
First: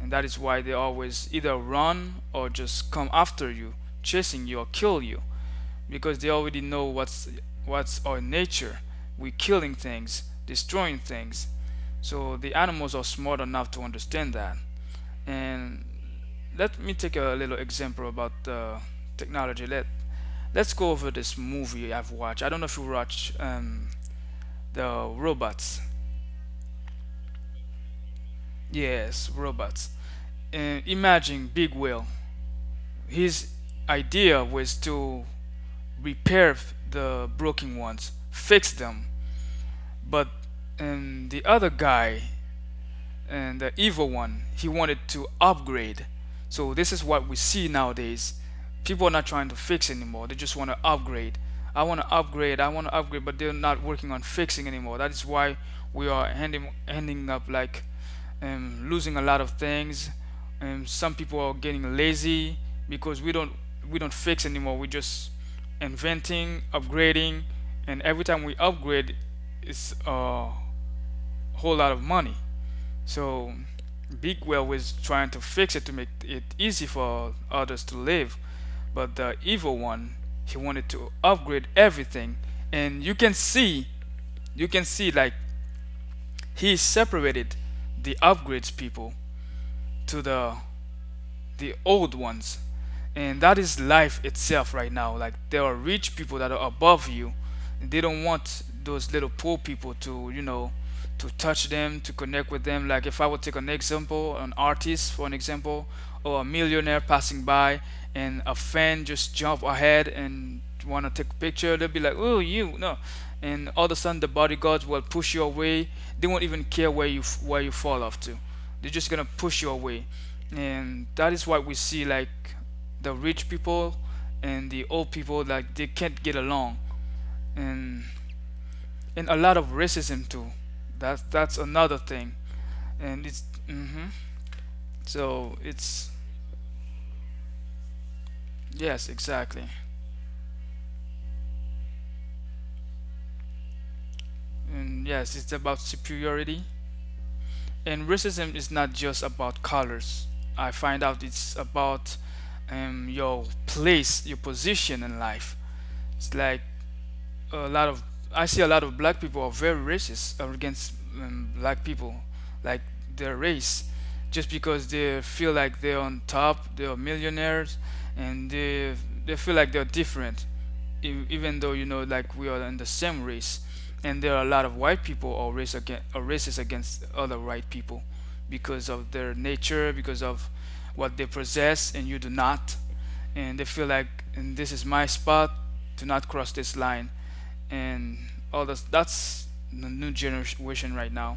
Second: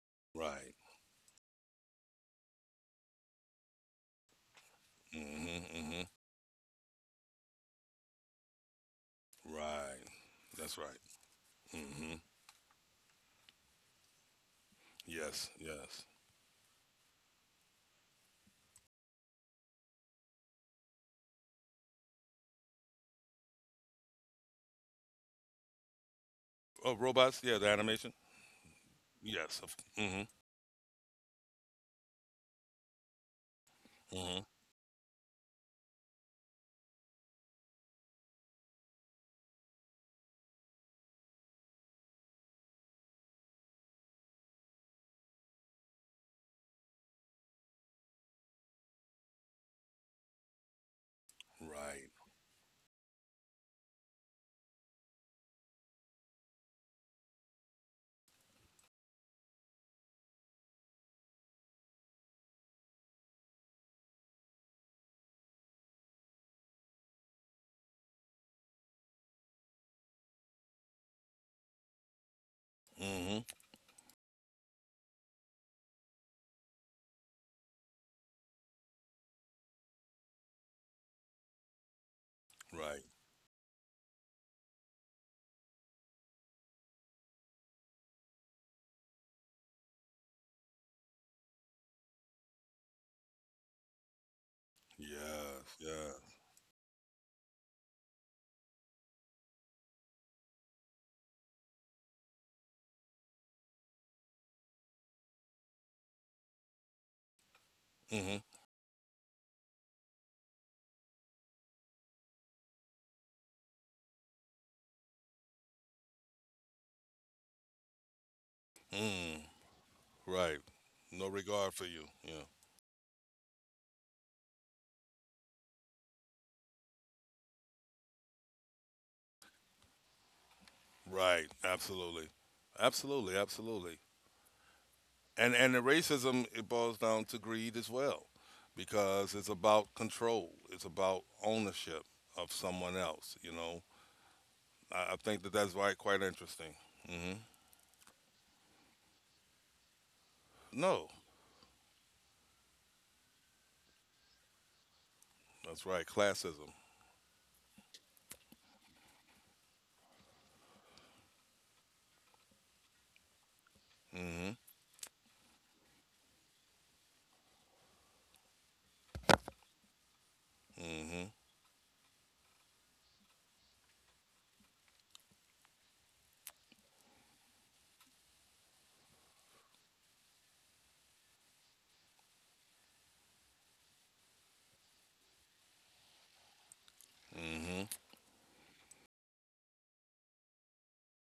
And that is why they
Right.
always either run or just come after you, chasing you or kill you
Hmm. Hmm.
because they already know what's our nature. We're killing
Right.
things,
That's
destroying
right.
things.
Hmm.
So the animals are smart enough to understand that.
Yes,
And
yes.
let me take a little example about technology. Let's go over this movie I've watched. I don't know if you watch the robots.
Oh, robots. Yeah, the animation.
Yes,
Yes. Of,
robots.
mm-hmm.
And imagine Big Whale. His idea
Mm-hmm.
was to repair the broken ones, fix them, but the other guy and the evil one he wanted to upgrade so this is what we see nowadays people are not trying to fix anymore they just want to upgrade. i want to
Right.
upgrade i want to upgrade but they're not working on fixing anymore that is why we are ending up like losing a lot of things. Some people are getting lazy because we don't fix anymore we just inventing upgrading and every time we upgrade it's a whole lot of money
Mm-hmm.
so Big Well was trying to fix it to make it easy for others to live, but the evil one he wanted to upgrade everything, and
Right.
you can see like he separated the upgrades people to the old ones. And that is life itself right now. Like there
Yes.
are rich
Yes.
people that are above you. And they don't want those little poor people to, you know, to touch them, to connect with them. Like if I would take an example, an artist for an example, or a millionaire passing by
Mm-hmm.
and a fan just jump ahead and want to take a picture, they'll be like, "Oh, you no," and all of a sudden the bodyguards will push you away. They won't even care where you fall off to. They're just gonna
Mm.
push you away,
Right.
and
No
that is why we
regard for
see
you. Yeah.
like the rich people and the old people like they can't get along, and and a lot of racism too.
Right.
That's another
Absolutely.
thing, and
Absolutely.
it's
Absolutely.
hmm so
And the
it's
racism, it boils down to greed as well,
yes
because it's
exactly,
about control. It's about ownership of someone else. You know.
and
I
yes
think
it's
that
about
that's why quite
superiority,
interesting. Mm-hmm.
and racism is not just about colors. I find
No.
out it's about your place, your position in life.
That's right.
It's like
Classism.
a lot of I see a lot of black people are very racist against black people, like their race, just
Mm-hmm.
because they feel like they're on top, they're millionaires, and they feel like they're different,
Mm-hmm.
even though you know like we are in the same race. And there are a lot of white people are racist against other white people because of their nature, because of what they possess, and you do not, and they feel like, and this is my spot, do not cross this line.
Mm-hmm.
And all this, that's the new generation right now.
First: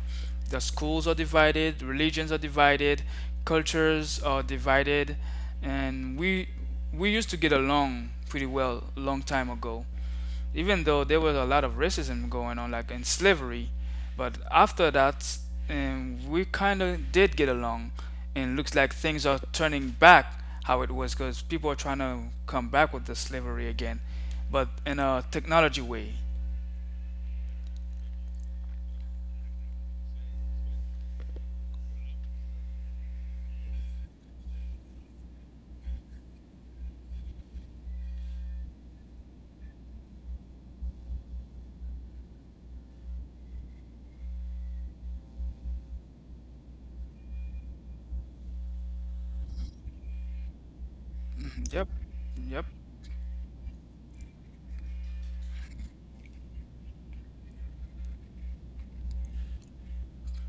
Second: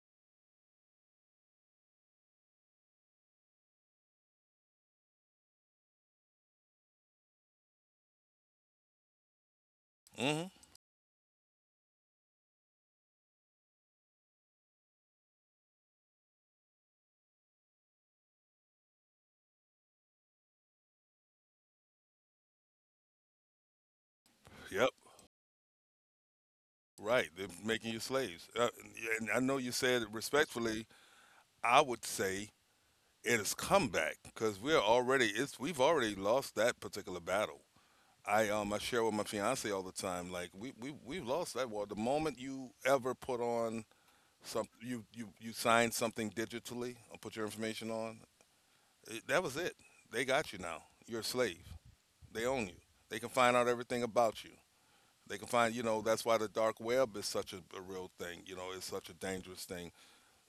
The schools are divided, religions are divided, cultures are divided. And we used to get along pretty well a long time ago,
Mm-hmm.
even though there was a lot of racism going on like in slavery. But after that, we kind of did get along, and it looks like things are turning back how it was, because people are trying to come back with the slavery again, but
Yep.
in a technology way.
Right. They're making you slaves. Yeah, and I know you said it respectfully. I would say it has come back because we've already lost that particular battle. I share with my fiance all the time. Like we've lost that war. The moment you ever put on some you sign something digitally or put your information on, it, that was it. They got you now. You're a slave.
Yep.
They
Yep.
own you. They can find out everything about you. They can find, you know, that's why the dark web is such a real thing. You know, it's such a dangerous thing.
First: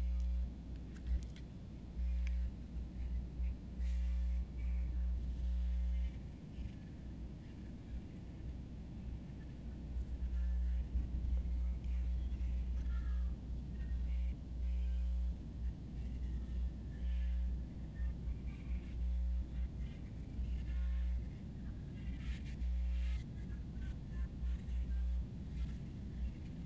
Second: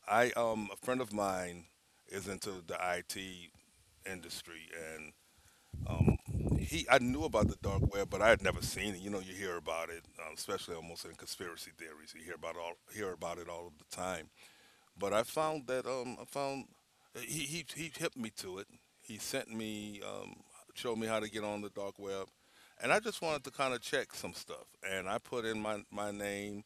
A friend of mine is into the IT industry, and um, I knew about the dark web, but I had never seen it. You know, you hear about it, especially almost in conspiracy theories. You hear hear about it all of the time. But I found that I found he hipped me to it. He sent me Showed me how to get on the dark web, and I just wanted to kind of check some stuff. And I put in my name.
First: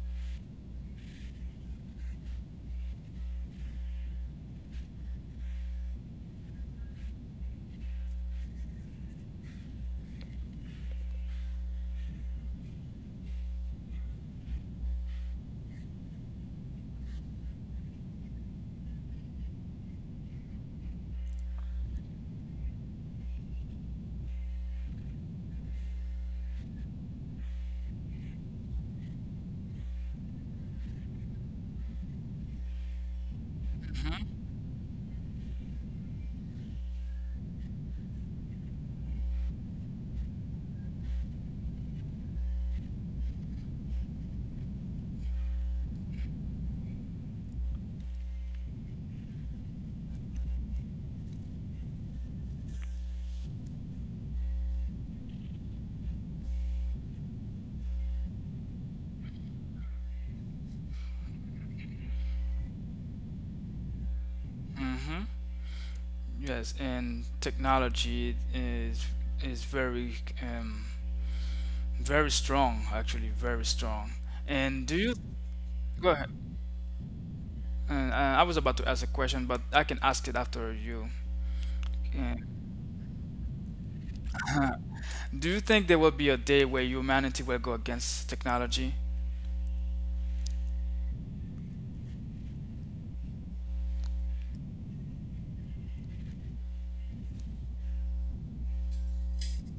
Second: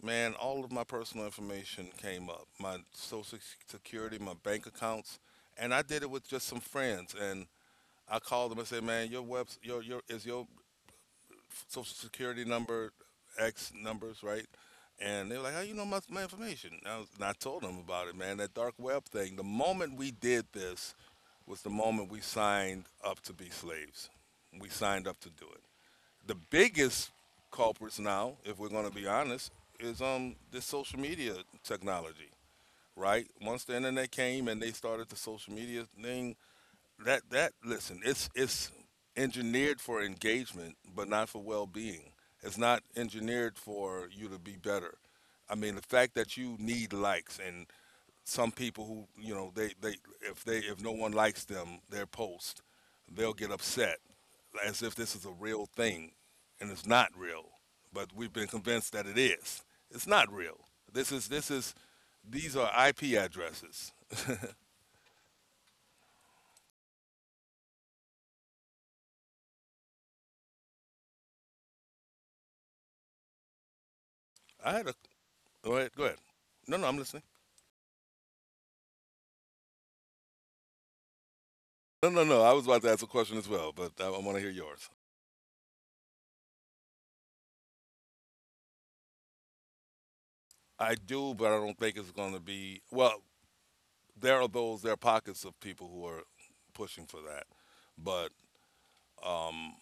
Man, all of my personal information came up. My security, my bank accounts, and I did it with just some friends. And I called them and said, "Man, your webs, your is your social security number, X numbers, right?" And they were like, "How you know my information?" And I told them about it, man. That dark web thing. The moment we did this was the moment we signed up to be slaves. We signed up to do it. The biggest culprits now, if we're going to be honest, is this social media technology, right? Once the internet came and they started the social media thing, that that listen, it's engineered for engagement, but not for well-being. It's not engineered for you to be better. I mean, the fact that you need likes and some people who, you know, they if they, if no one likes them, their post, they'll get upset as if this is a real thing and it's not real. But we've been convinced that it is. It's not real. This is these are IP addresses.
Mm-hmm. Yes, and technology is very um very strong, actually very strong.
I
And
had a
do you
go ahead, go
go
ahead.
ahead?
No, no, I'm listening.
I was about to ask a question, but I can ask it after you.
No, no,
Uh,
no. I was about to ask a question as well, but I want to hear yours.
do you think there will be a day where humanity will go against technology?
I do, but I don't think it's going to be. Well, there are those, there are pockets of people who are pushing for that. But um,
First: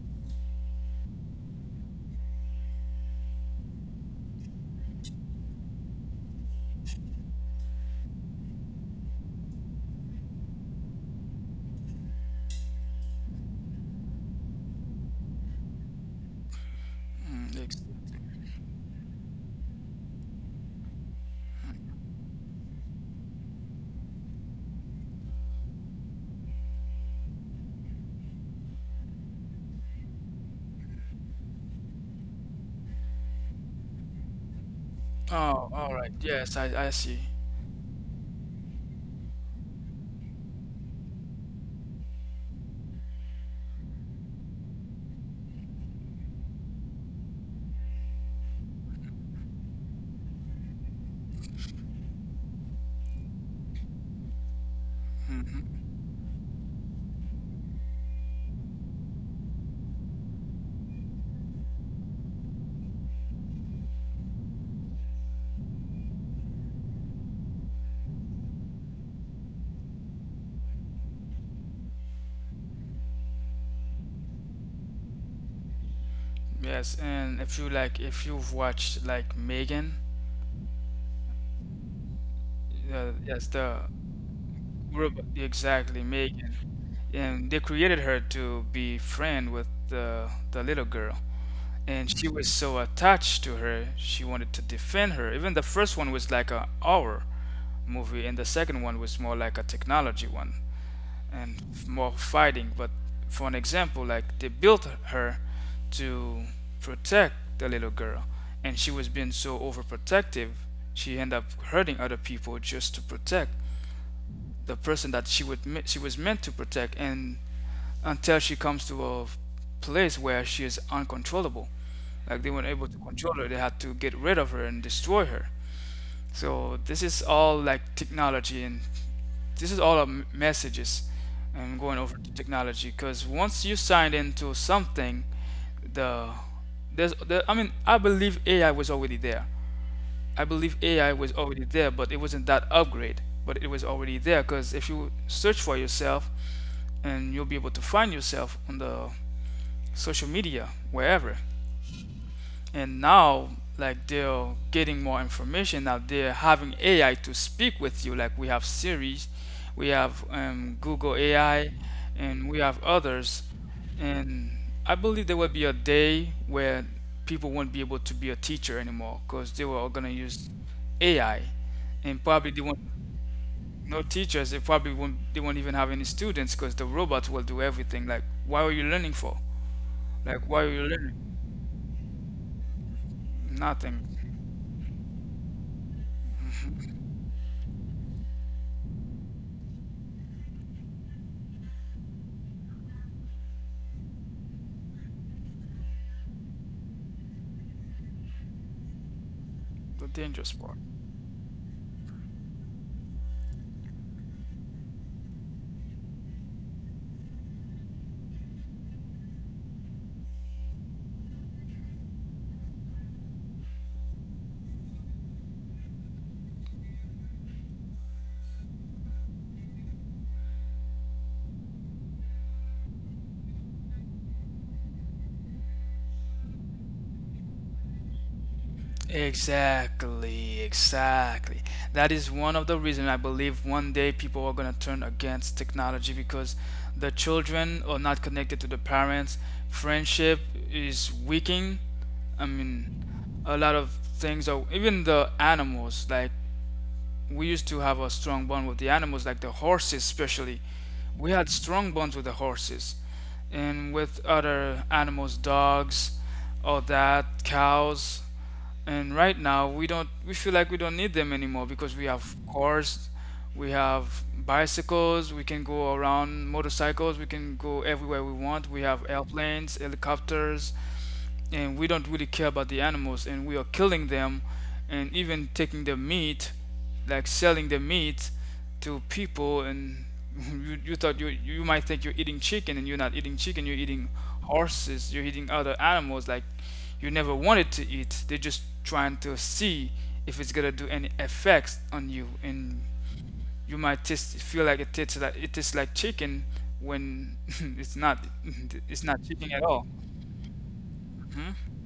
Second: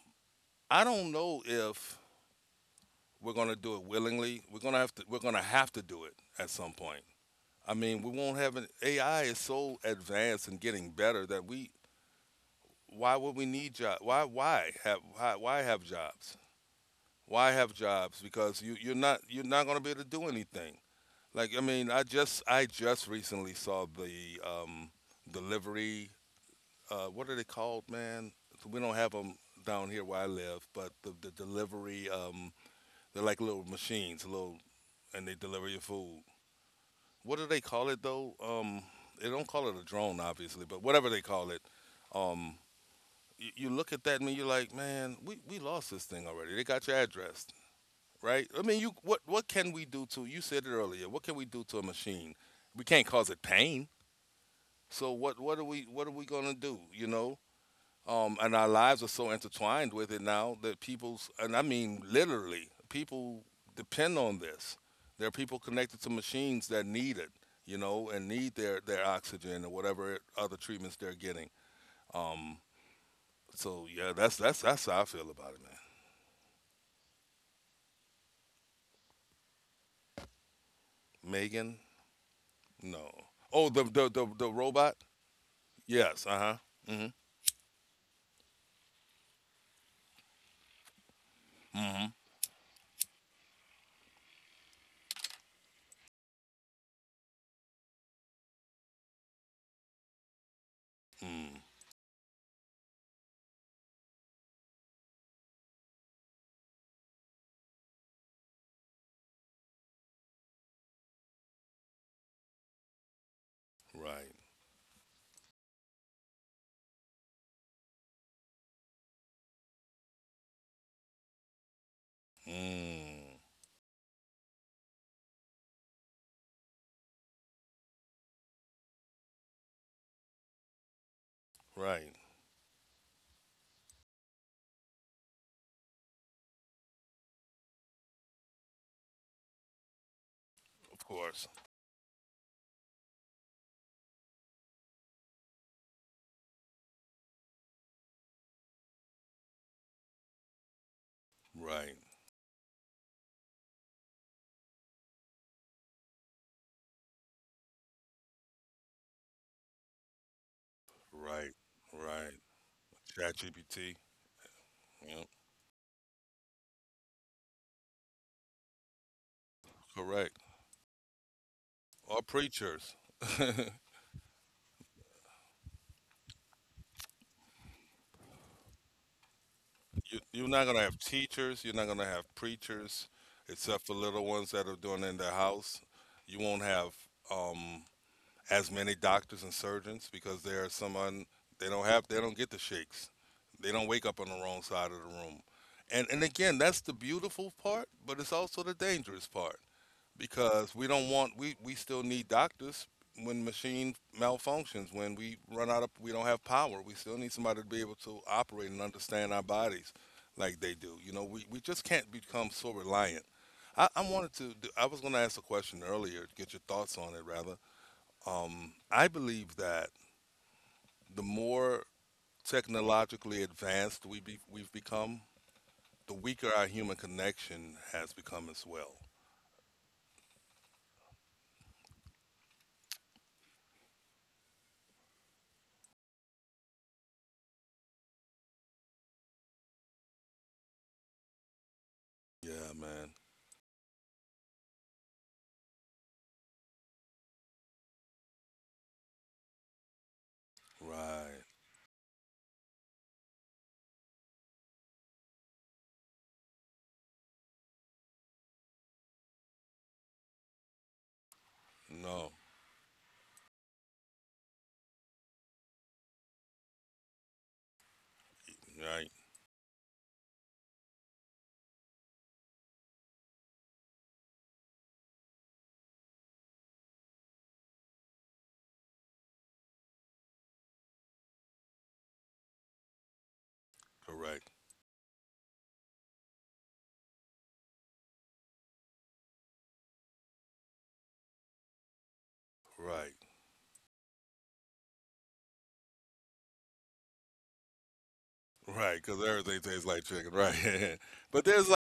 I don't know if we're going to do it willingly. We're going to have to. We're going to have to do it at some point. I mean, we won't have an AI is so advanced and getting better that we. Why would we need jobs? Why? Why have? Why have jobs? Why
Mm,
have
ex-
jobs? Because you're not going to be able to do anything. Like I mean, I just recently saw the delivery. What are they called, man? So we don't have them down here where I live, but the delivery. They're like little machines, little, and they deliver
oh,
your
all right.
food.
Yes, I see.
What do they call it though? They don't call it a drone, obviously, but whatever they call it. Um, you look at that and you're like, man, we lost this thing already. They got your address, right? I mean, you what can we do to? You said it earlier. What can we do to a machine? We can't cause it pain. So what what are we
Hmm.
what are we gonna do? You know, and our lives are so intertwined with it now that people's and I mean literally people depend on this. There are people connected to machines that need it, you know, and need their oxygen or whatever other treatments they're getting. Um, so yeah, that's how I feel about it, man.
Yes, and if you like, if you've watched like Megan,
Megan, no.
yes,
Oh,
the
the robot.
Exactly,
Yes. Uh
Megan.
huh. Mhm.
And they created her to be friend with the little girl. And
Mhm.
she was so attached to her, she wanted to defend her. Even the first one was like a horror movie, and the second one was more like a technology one and
Mm.
more fighting. But for an example, like they built her to protect the little girl, and she was being so overprotective, she ended up hurting other people just to protect
Right.
the person that she was meant to protect, and until she comes to a place where she is uncontrollable, like they weren't able to control
Mm.
her, they had to get rid of her and destroy her. So this is all like technology, and this is all our messages. I'm going over
Right.
to technology because once you sign into something, the I mean I believe AI was already there. I believe
Of
AI was
course.
already there, but it wasn't that upgrade. But it was already there because if you search for yourself, and you'll be able to find yourself on the social media wherever.
Right.
And now like they're getting more information, now they're having AI to speak with you, like we have Siri, we have Google
Right,
AI,
right.
and we have others.
ChatGPT.
And I believe
Yep,
there will be a day where people won't be able to be a teacher anymore because they were all going to
correct.
use AI, and
Or
probably they won't,
preachers.
no teachers, they probably won't, they won't even have any students because the robots will do everything. Like, why are you learning for? Like,
You're
why
not
are you
gonna have
learning?
teachers. You're not gonna have preachers, except for
Nothing.
little ones that are doing it in their house. You won't have um, as many doctors and surgeons because there are some un, they don't get the shakes. They don't wake up on the wrong side of the room. And again, that's the beautiful part, but it's also the dangerous part
The dangerous
because
part.
we don't want we still need doctors when machine malfunctions, when we run out of, we don't have power, we still need somebody to be able to operate and understand our bodies like they do. You know, we just can't become so reliant. I wanted to do, I was going to ask a question earlier, get your thoughts on it rather. I believe that the more technologically advanced we've become, the weaker our human connection has become as well.
Exactly, exactly. That is one of the reasons I believe one day people are going to turn against technology, because the children are not connected to the parents. Friendship is weakening. I
Yeah,
mean,
man.
a lot of things, are even the animals, like we used to have a strong bond with the animals, like the horses especially. We
Right.
had strong bonds with the horses and with other animals, dogs, all that, cows. And right now, we don't, we feel like we don't need them anymore because we
No.
have cars, we have bicycles, we can go around motorcycles, we can go everywhere we want. We have
Right.
airplanes, helicopters, and we don't really care about the animals, and we are killing them, and even taking the meat, like selling the meat to people, and you thought you might think you're eating chicken, and you're not eating chicken, you're eating
Correct.
horses, you're eating other animals like you never wanted to eat. They're just trying to see if it's gonna do any effects on you, and
Right.
you might taste feel like it tastes like it tastes like chicken when it's not.
Right.
It's not
Because
chicken
everything
at
tastes
all.
like chicken. Right. But there's
Hmm.
like,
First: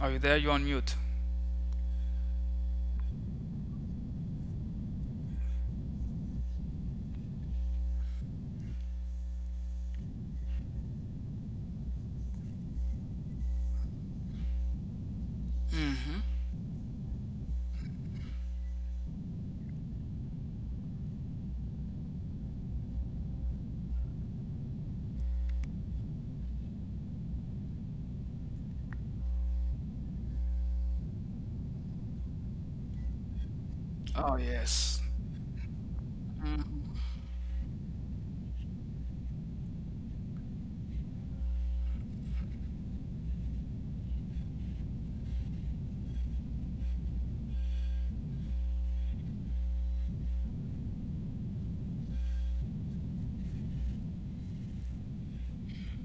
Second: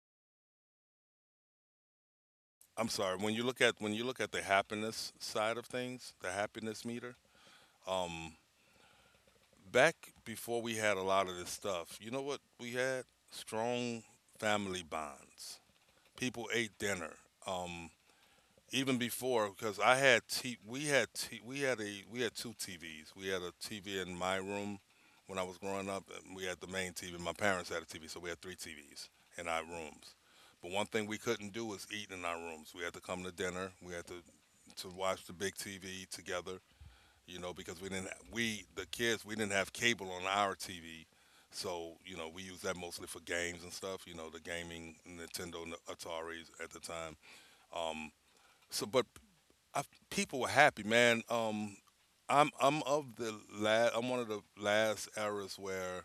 Are you there? You're on mute.
I'm sorry. When you look at the happiness side of things, the happiness meter. Um, Back before we had a lot of this stuff, you know what we had? Strong family bonds.
Mm.
People ate dinner. Um, Even before, because I had t- we had t- we had a we had two TVs. We had a TV in my room when I was growing up, and we had the main TV. My parents had a TV, so we had three TVs in our rooms. But one thing we couldn't do was eat in our rooms. We had to come to dinner. We had to
Oh yes.
watch the big TV together,
Mm.
you know, because we didn't we the kids, we didn't have cable on our TV. So, you know, we used that mostly for games and stuff, you know, the gaming Nintendo Ataris at the time. Um so but I, People were happy, man. I'm of the last. I'm one of the last eras where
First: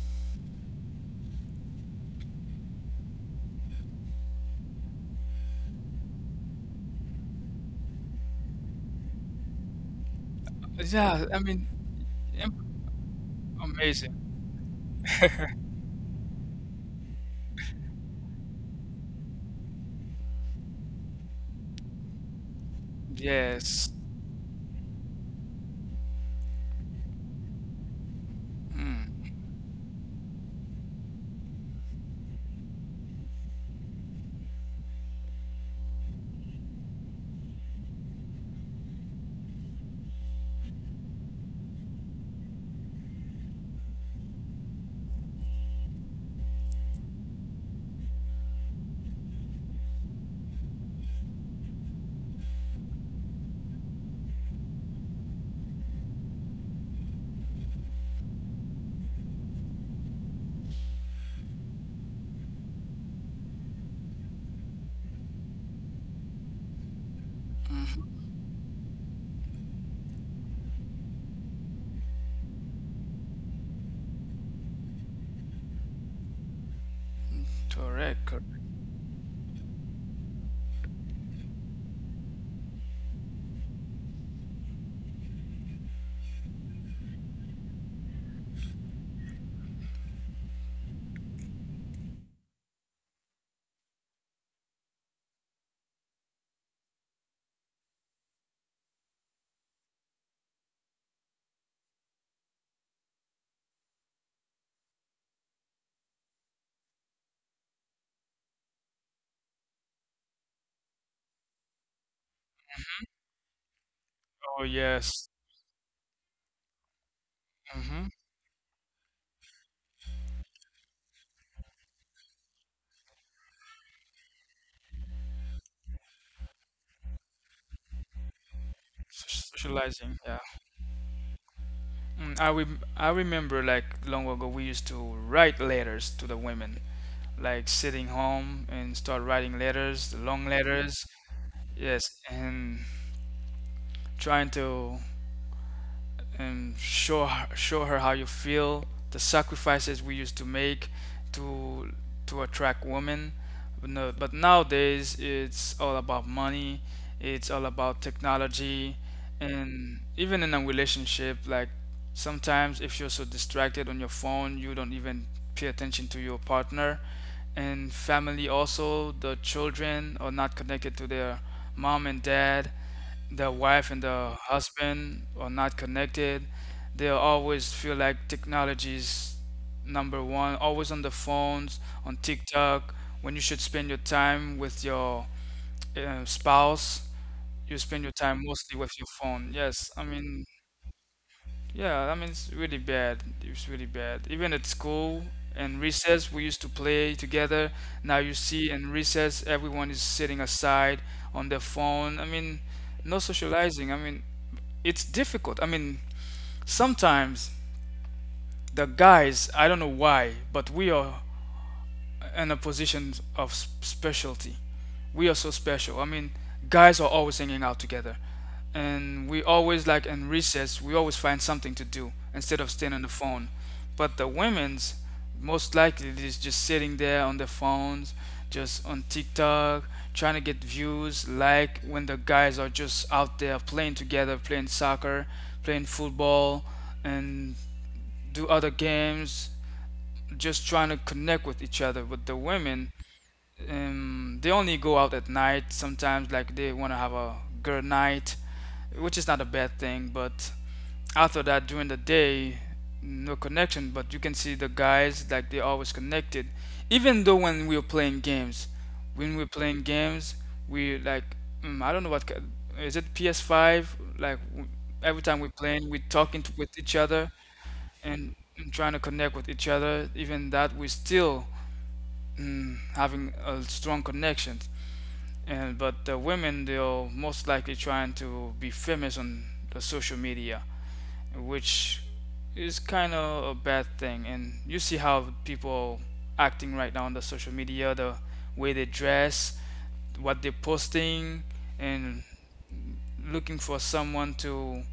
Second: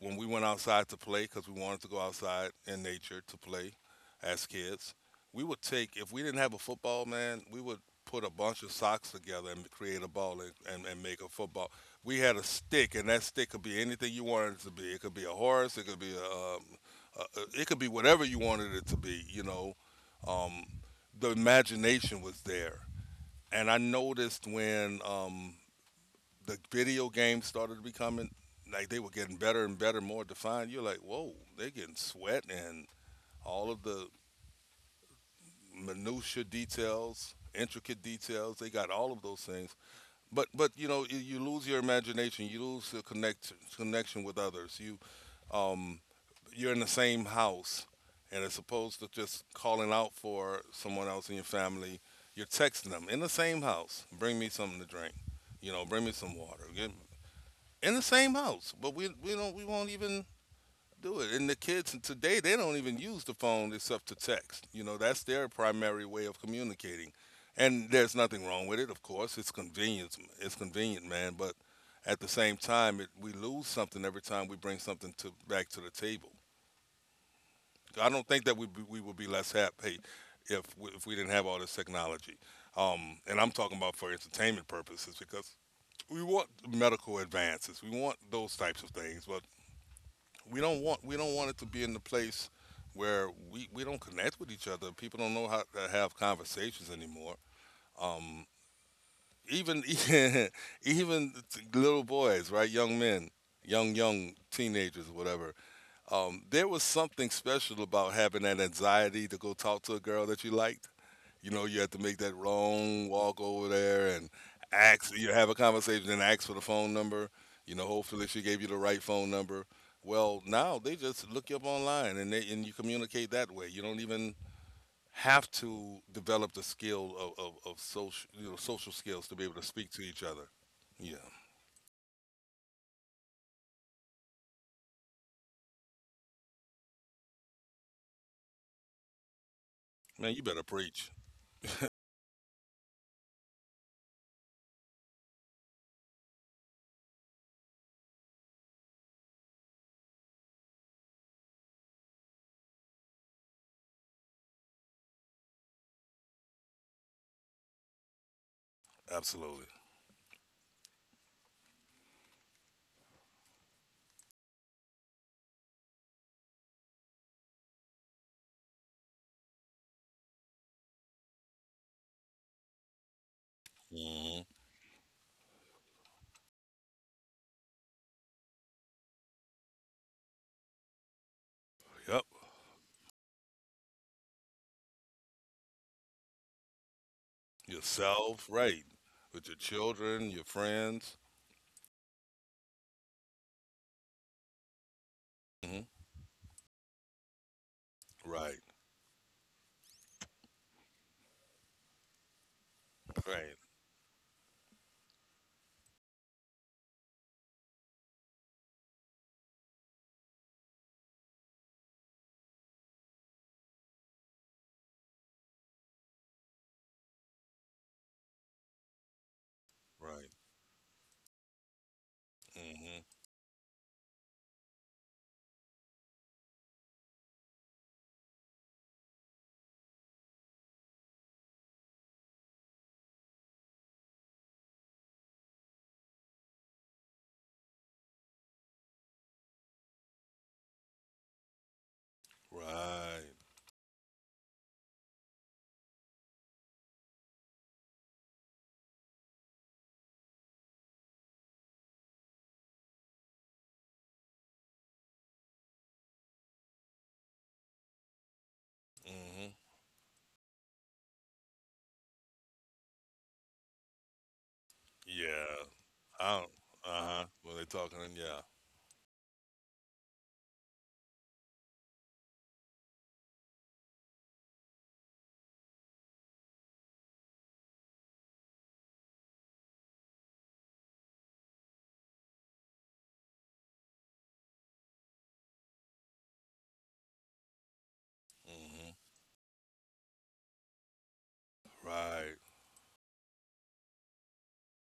when we went outside to play, because we wanted to go outside in nature to play as kids, we would take, if we didn't have a football, man, we would put a bunch of socks together and create a ball and make
Yeah,
a
I mean,
football. We had a stick,
im-
and that stick could be anything
amazing.
you wanted it to be. It could be a horse. It could be a, it could be whatever you wanted it to be. You know, um, the imagination was there. And I
Yes.
noticed when the video games started becoming like, they were getting
Mm.
better and better, more defined. You're like, whoa, they're getting sweat and all of the minutia details, intricate details. They got all of those things, but you know you lose your imagination, you lose the connection with others. You um, you're in the same house, and as opposed to just calling out for someone else in your family, you're texting them in the same house. Bring me something to drink. You know, bring me some water. Get, in the same house, but we won't even do it. And the kids today, they don't even use the phone except to text. You know, that's their primary way of communicating. And
Hmm.
there's nothing wrong with it, of course. It's convenient. It's convenient, man. But at the same time, it, we lose something every time we bring something to back to the table. I
Correct.
don't
Correct.
think that we would be less happy if we didn't have all this technology. And I'm talking about for entertainment purposes, because we want medical advances, we want those types of things, but we don't want it to be in the place where we don't connect with each other. People don't know how to have conversations anymore. Um, Even even little boys, right? Young men, young teenagers, whatever. There was something special about having that anxiety to go talk to a girl that you liked. You know, you had to make that wrong walk over there and
Oh
ask,
yes.
you have a conversation and ask for the phone number. You know,
Mm-hmm.
hopefully she gave you the right phone number. Well, now they just look you up online and they, and you communicate that way. You don't even have to develop the skill of social, you know, social skills to be able to speak to
Socializing.
each
Yeah.
other. Yeah.
Mm, I I remember like long ago we used to write letters to the women, like sitting home and start writing letters,
Man, you
long
better
letters.
preach.
Yes, and trying to and show her how you feel, the sacrifices we used to make to to attract women. But, no, but nowadays it's all about money, it's all about technology,
Absolutely.
and even in a relationship, like sometimes if you're so distracted on your phone, you don't even pay attention to your partner. And family also, the children are not connected to their mom and dad, the wife and the
Hmm.
husband are not connected. They always feel like technology is number one, always on the phones, on
Yep.
TikTok. When you should spend your time with your spouse, you spend your time
Yourself,
mostly
right.
with your
With your
phone. Yes, I
children, your
mean,
friends.
yeah, I mean, it's really bad. It's really bad. Even at school
Hmm.
and recess, we used to play together. Now you
Right,
see in recess, everyone is sitting aside on their phone. I mean, no
right,
socializing. I mean, it's difficult. I mean, sometimes the guys, I don't know why, but we are in a position of specialty. We are so special. I mean, guys are always hanging out together. And we always, like
right.
in recess, we always find something to do instead of staying
Hmm.
on the phone. But the women's, most likely, is just sitting there on their phones, just on TikTok, trying to get views, like when the guys are just out there playing together, playing soccer, playing football, and do other games, just trying to connect with each other. But the women,
Right.
they only go out at night sometimes, like they want to have a girl night, which is not a bad thing, but after that during the day, no connection. But you can see the guys like they're always connected, even though when we
Hmm.
are playing games, we like, I don't know what is it PS5, like every time we're
Yeah.
playing, we're
I
talking
don't,
to, with each
uh-huh.
other,
When they talking, yeah.
and trying to connect with each other, even that we're still, having a strong connection. And but the women, they're most likely trying to be famous on the social media, which is kind of a bad thing. And you see how people are acting right now on the social media, the way they
Hmm.
dress, what they're posting, and
Right.
looking for someone to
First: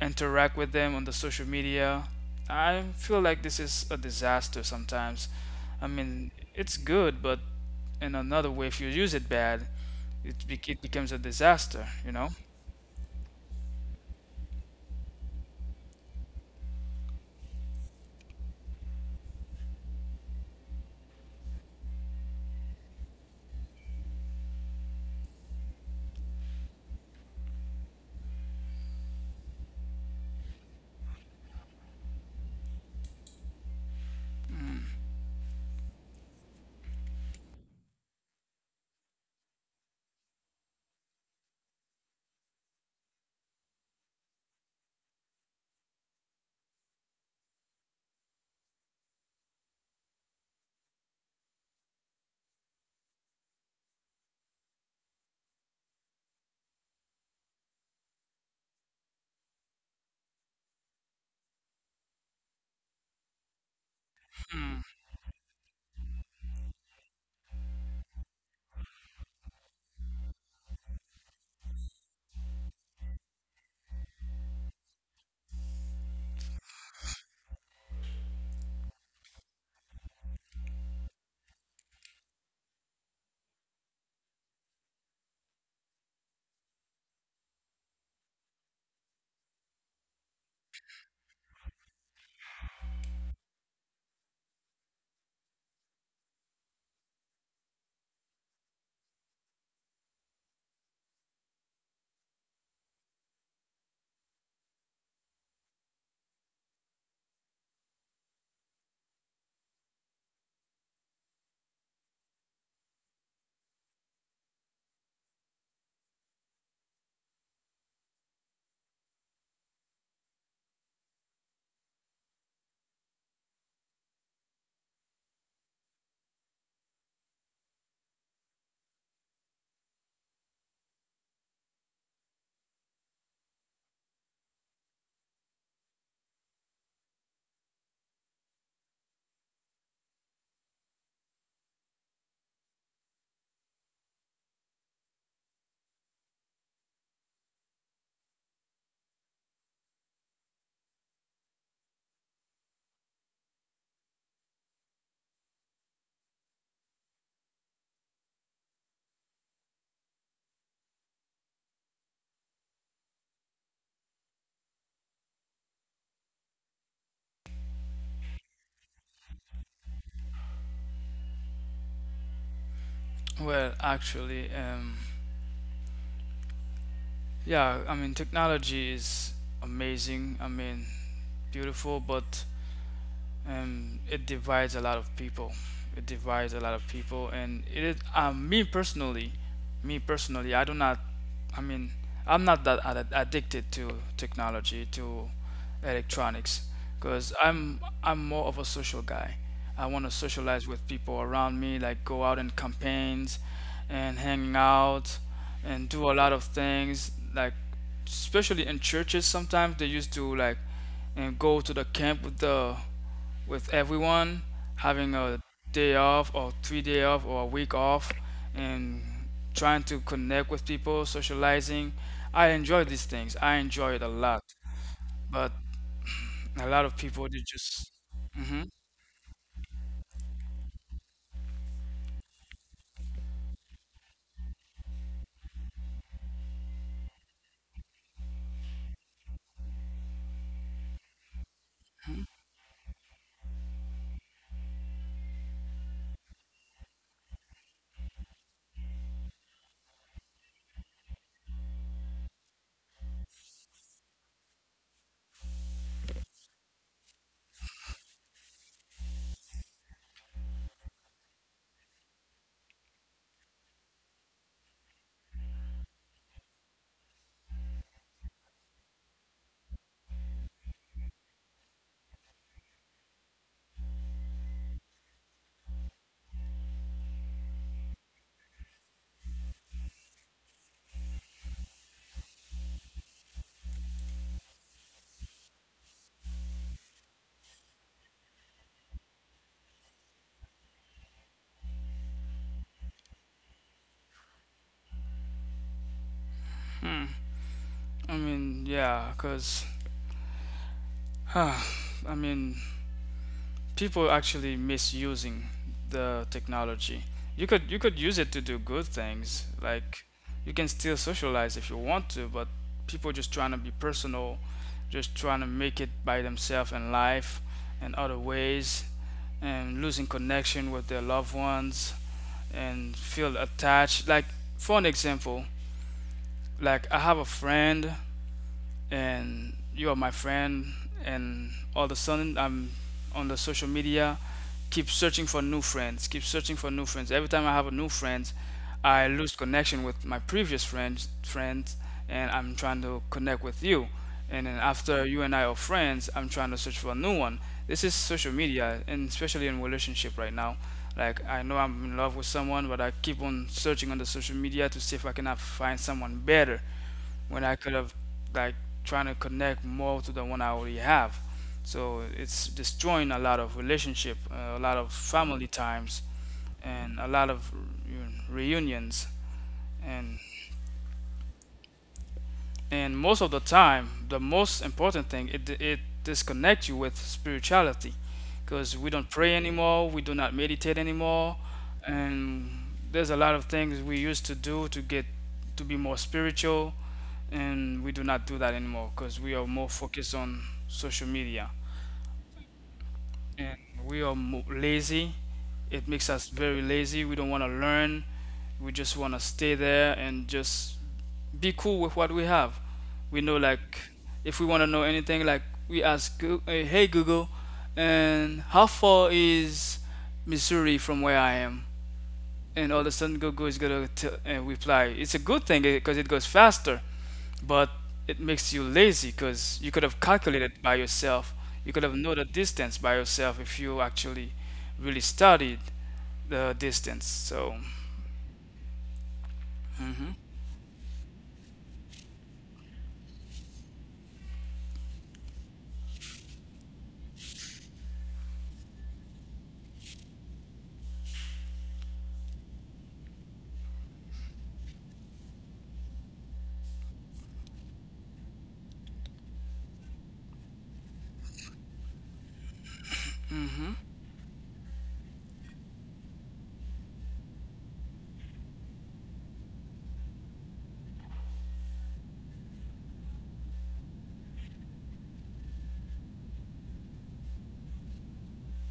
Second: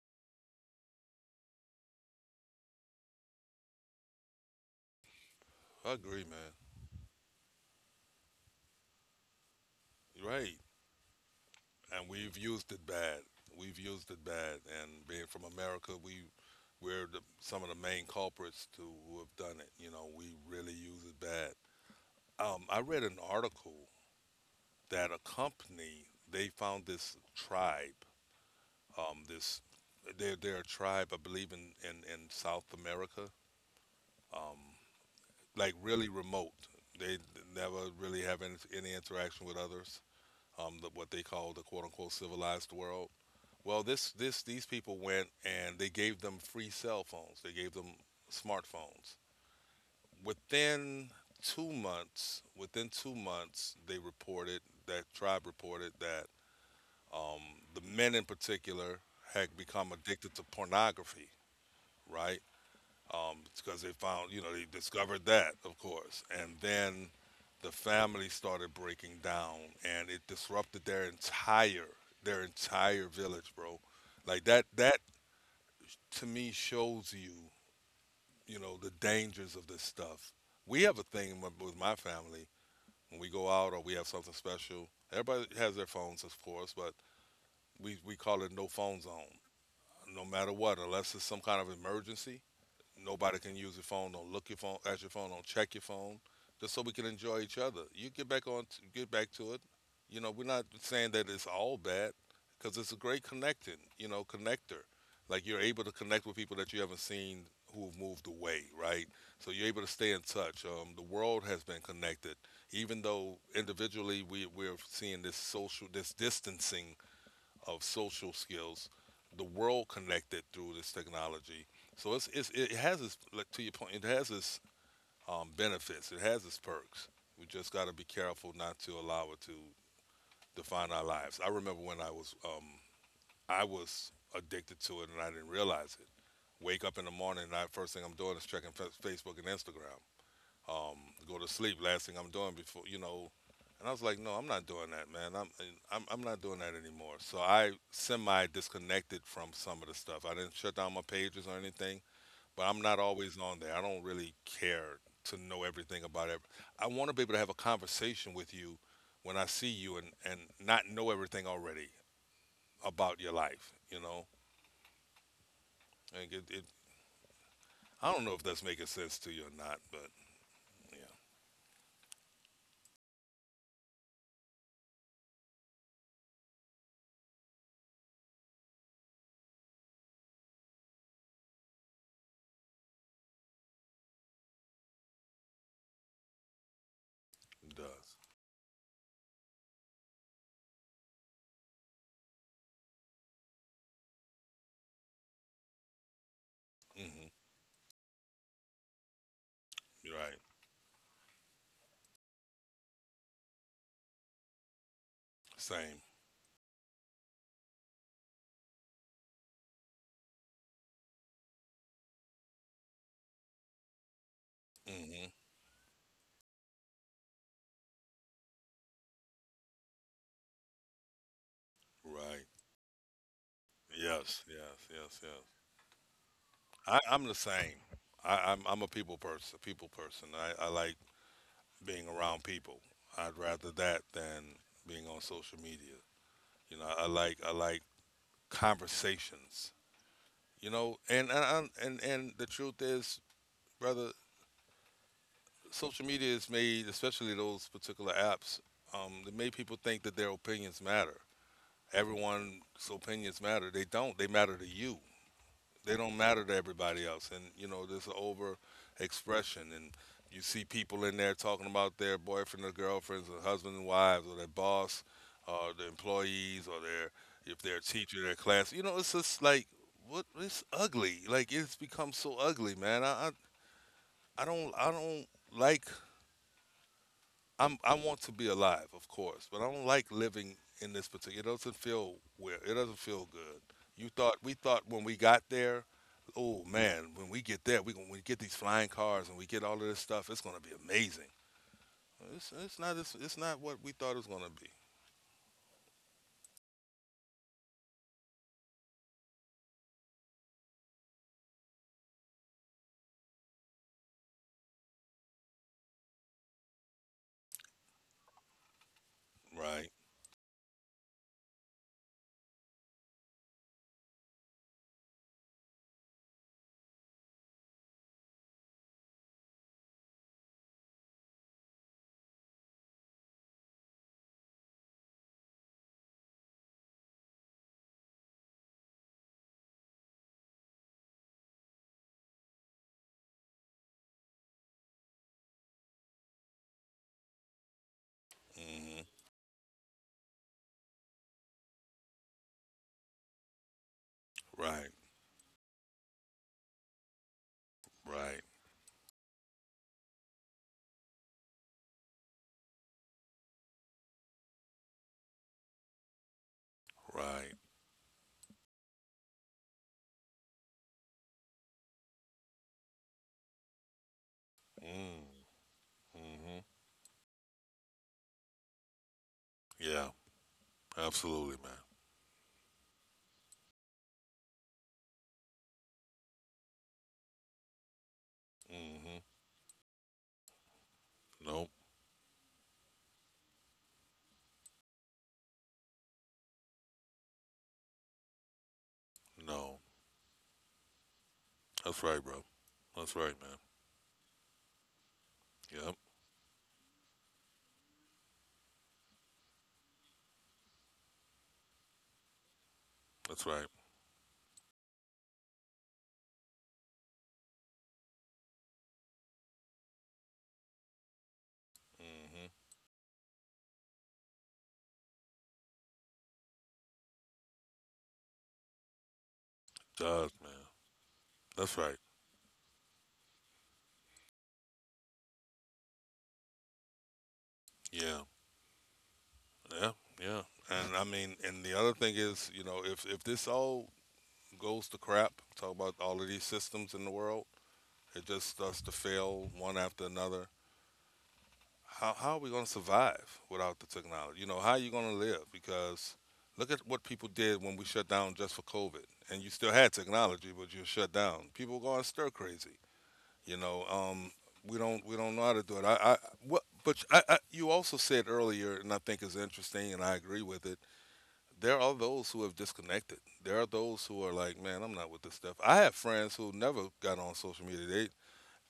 interact with them on the social media. I feel like this is a disaster sometimes. I
I agree,
mean,
man.
it's good, but in another way, if you use it bad,
You're right.
it becomes a disaster,
And
you know?
we've used it bad. We've used it bad. And being from America, we some of the main culprits to who have done it. You know, we really use it bad. I read an article that accompany, they found this tribe. This they're a tribe, I believe, in in South America. Um, like really remote. They never really have any interaction with others. The, what they call the quote unquote civilized world. Well, this these people went and they gave them free cell phones. They gave them smartphones. Within within two months, they reported that tribe reported that um, the men in particular had become addicted to pornography, right? Um, because they found, you know, they discovered that, of course. And then the family started breaking down and it disrupted their entire village, bro. That to me shows you, you know, the dangers of this stuff. We have a thing with my family when we go out or we have something special. Everybody has their phones, of course, but we call it no phone zone. No matter what, unless it's some kind of emergency. Nobody can use your phone. Don't look your phone at your phone. Don't check your phone. Just so we can enjoy each other. You get back on, t- Get back to it. You know, we're not saying that it's all bad, because it's a great connector. Like you're able to connect with people that you haven't seen who have moved away, right? So you're able to stay in touch. The world has been connected, even though individually we're seeing this distancing of social skills, the world connected through this technology. So it has its, like, to your point, it has its benefits, it has its perks. We just got to be careful not to allow it to define our lives. I remember when I was addicted to it and I didn't realize it. Wake up in the morning, and first thing I'm doing is checking Facebook and Instagram, um, go to sleep. Last thing I'm doing before, you know. And I was like, no, I'm not doing that, man. I'm not doing that anymore. So I semi disconnected from some of the stuff. I didn't shut down my pages or anything, but I'm not always on there. I don't really care to know everything about it. I want to be able to have a conversation with you when I see you and not know everything already about your life, you know? And it, it, I don't know if that's making sense to you or not, but yeah,
Well, actually, yeah, I mean, technology is amazing, I mean, beautiful, but it divides a lot of people. It divides a lot of people, and
it
it is,
does.
me personally, I do not, I mean, I'm not that ad addicted to technology, to electronics,
Hmm.
because I'm more of a social guy. I want to
You're right.
socialize with people around me, like go out in campaigns and hanging out and
Same.
do a lot of things. Like, especially in churches, sometimes they used to like and go to the camp with the with everyone, having
Hmm.
a day off or three-day off or a week off, and trying to connect with people, socializing.
Right.
I enjoy these things. I enjoy it a lot.
Yes, yes, yes, yes.
But a lot of
I,
people
I'm the
they
same.
just. Hmm.
I'm a people person. People person. I like being around people. I'd rather that than being on social media. You know, I like, I like conversations. You know, and I'm- and the truth is, brother, social media is made, especially those particular apps, they made people think that their opinions matter. Everyone's opinions matter. They don't. They matter to you. They don't matter to everybody else, and you know there's an over expression, and you see people in there talking about their boyfriend or girlfriends, or husband and wives, or their boss, or their employees, or their, if they're a teacher, their class. You know, it's just like, what, it's ugly. Like, it's become so ugly, man. I don't like, I'm, I want to be alive, of course, but I don't like living in this particular. It doesn't feel weird. It doesn't feel good. You thought we thought when we got there, oh man, when we get there, we get these flying cars and we get all of this stuff. It's gonna be amazing. It's not what we thought it was gonna be.
I mean, yeah, because, I mean, people actually misusing the technology. You could use it to do good things,
Right.
like you can still socialize if you want to, but people just trying to be personal, just trying to make it by themselves in life and other ways, and losing connection with their loved ones and feel attached. Like, for an example, like, I have a friend and you are my friend, and all of a sudden I'm on the social media keep searching for new friends, keep searching for new friends. Every time I have a new friend,
Hmm.
I lose connection with my previous friends, and I'm trying to connect with you, and then
Right.
after you and I are friends, I'm trying to search for a new one. This is social
Right.
media, and especially in relationship right now. Like, I know I'm in love with someone, but I keep on searching on the social media to see if I cannot find someone better, when
Right.
I could have, like, trying to connect more to the one I already have. So it's destroying a lot of relationship, a lot of
Mm.
family times,
Hmm.
and a lot of reunions.
Yeah.
And
Absolutely, man.
and most of the time, the most important thing, it disconnects you with spirituality, because we don't
Hmm.
pray anymore, we do not meditate anymore,
Nope.
and there's a lot of things we used to do to get to be more spiritual, and we do not do that anymore because we are more
No.
focused on social media.
That's right, bro. That's right,
And
man.
we are lazy. It
Yep.
makes us very lazy. We don't want to learn. We just want to stay there and just be cool with what we have. We know,
That's right.
like, if we want to know anything, like, we ask, hey Google, and how far is Missouri from where I am?
Hmm.
And all of a sudden, Google is going to reply. It's a good thing because it goes faster, but it makes you lazy, because you could have
Does, man.
calculated by yourself. You
That's
could have
right.
know the distance by yourself if you actually really studied the distance. So,
Yeah, yeah,
mhm.
yeah. And I mean, and the other thing is, you know, if this all goes to crap, talk about all of these systems in the world, it just starts to fail one after another. How are we going to survive without the technology? You know, how are you going to live? Because look at what people did when we shut down just for COVID, and you still had technology, but you were shut down. People were going stir crazy. You know, we don't, we don't know how to do it. I what, but I, you also said earlier, and I think is interesting, and I agree with it. There are those who have disconnected. There are those who are like, man, I'm not with this stuff. I have friends who never got on social media. They,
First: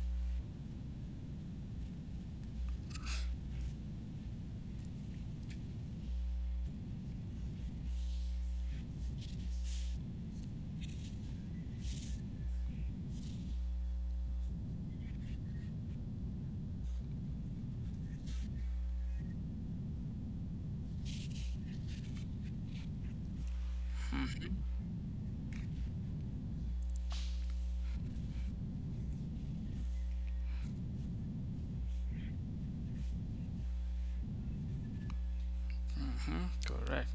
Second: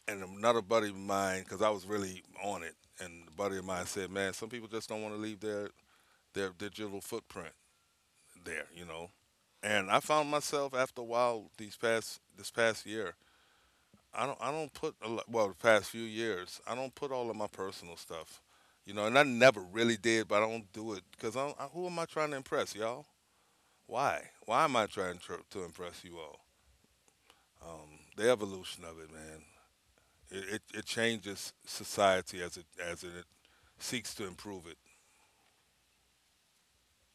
and another buddy of mine, because I was really on it, and a buddy of mine said, man, some people just don't want to leave their digital footprint there, you know. And I found myself after a while these past this past year, I don't put a lot, well the past few years I don't put all of my personal stuff, you know, and I never really did, but I don't do it because I, don't- I, who am I trying to impress, y'all? Why? Why am I trying to impress you all? The evolution of it, man, it changes society as it seeks to improve it.
Mhm. Correct.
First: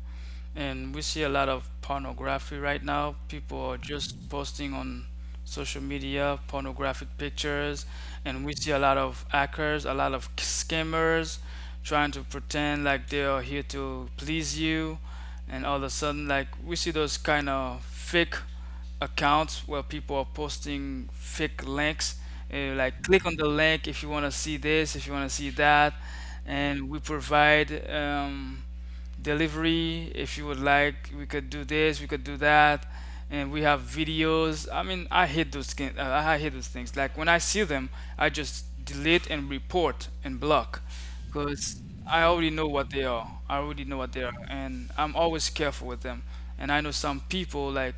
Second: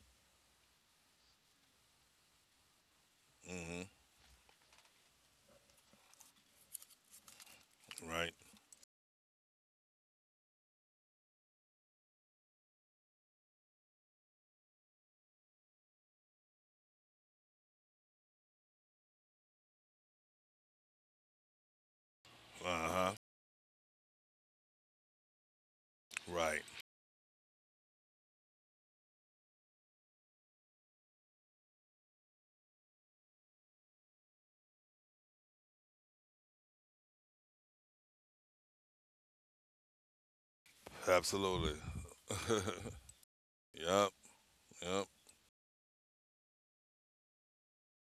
And we see a lot of pornography right now. People are
Mm-hmm.
just posting on social media pornographic pictures,
Right.
and we see a lot of hackers, a lot of scammers trying to pretend like they are here to please you. And all of a sudden, like, we see those kind of fake accounts where people are posting fake links.
Uh
Like,
huh.
click on the link if you want to see this, if you want to see that,
Right.
and we provide. Delivery. If you would like, we could do this, we could do that, and we have videos. I mean, I hate those I hate those things. Like, when I see them, I just delete and report and block,
Absolutely.
because I already know what they are. I already know
Yep.
what they are, and
Yep.
I'm always careful with them. And I know some people, like,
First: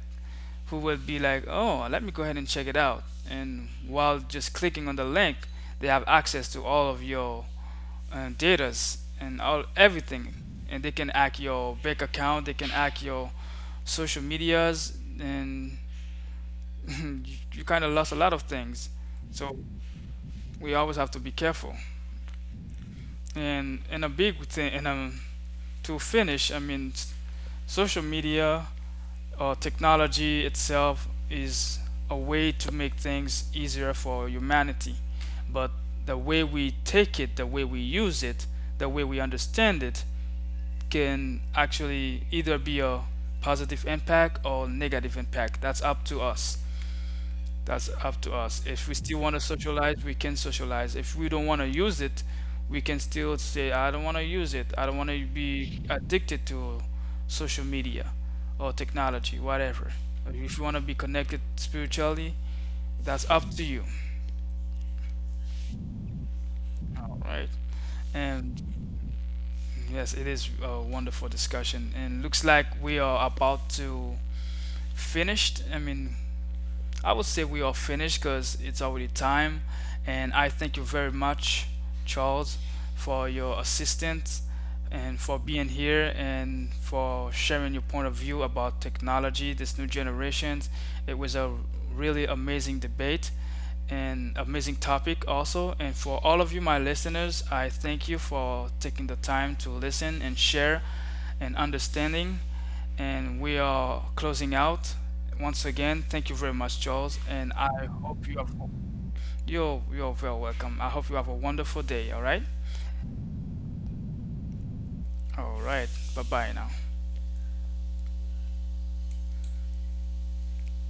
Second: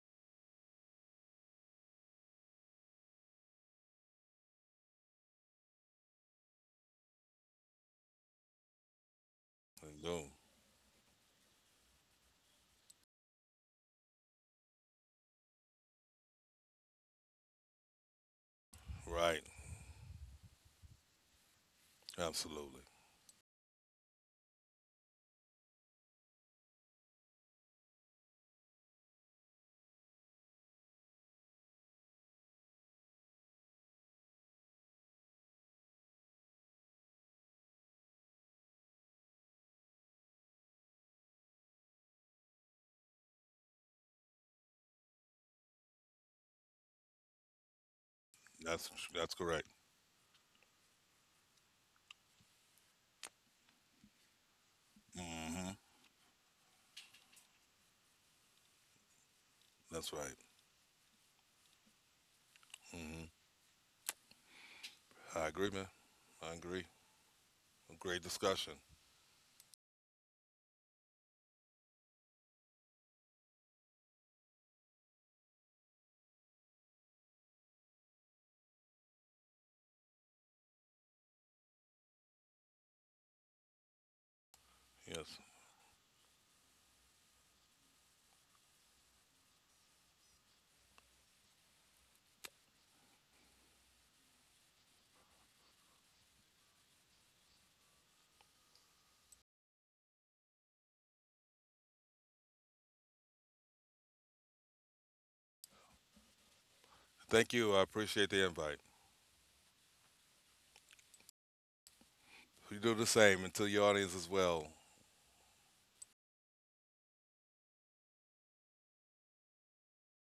who will be like, oh, let me go ahead and check it out. And while just clicking on the link, they have access to all of your datas and all
I do.
everything, and they can hack your bank account, they can hack your social medias, and you kind of lost a lot of things.
Right.
So we always have to be careful.
Absolutely.
And a big thing, and to finish, I mean, social media or technology itself is a way to make things easier for humanity, but the way we take it, the way we use it, the way we understand it can actually either be a positive impact or negative impact. That's up to us. That's up to us. If
That's
we still
that's
want to
correct.
socialize, we can socialize. If we don't want to use it, we can still say, I don't want to use it. I don't want to
Mm-hmm.
be addicted to social media or technology, whatever.
That's right.
If you want to be connected spiritually,
Hmm.
that's up to you.
I agree, man. I agree.
All right.
Great
And
discussion.
yes, it is a wonderful discussion. And looks like we are about to finish. I mean, I would say we are finished because it's already time. And I thank you very much, Charles, for your assistance and
Yes.
for being here and for sharing your point of view about technology, this new generation. It was a really amazing debate and amazing topic also. And for all of you, my listeners, I thank you for taking the time to listen and share and understanding, and we are closing out. Once again, thank you very much, Charles, and
Thank you. I
I
appreciate
hope you
the
have
invite.
you're very welcome. I hope you have a wonderful day, all right?
You do the same and to your audience as well.
All right. Bye-bye now.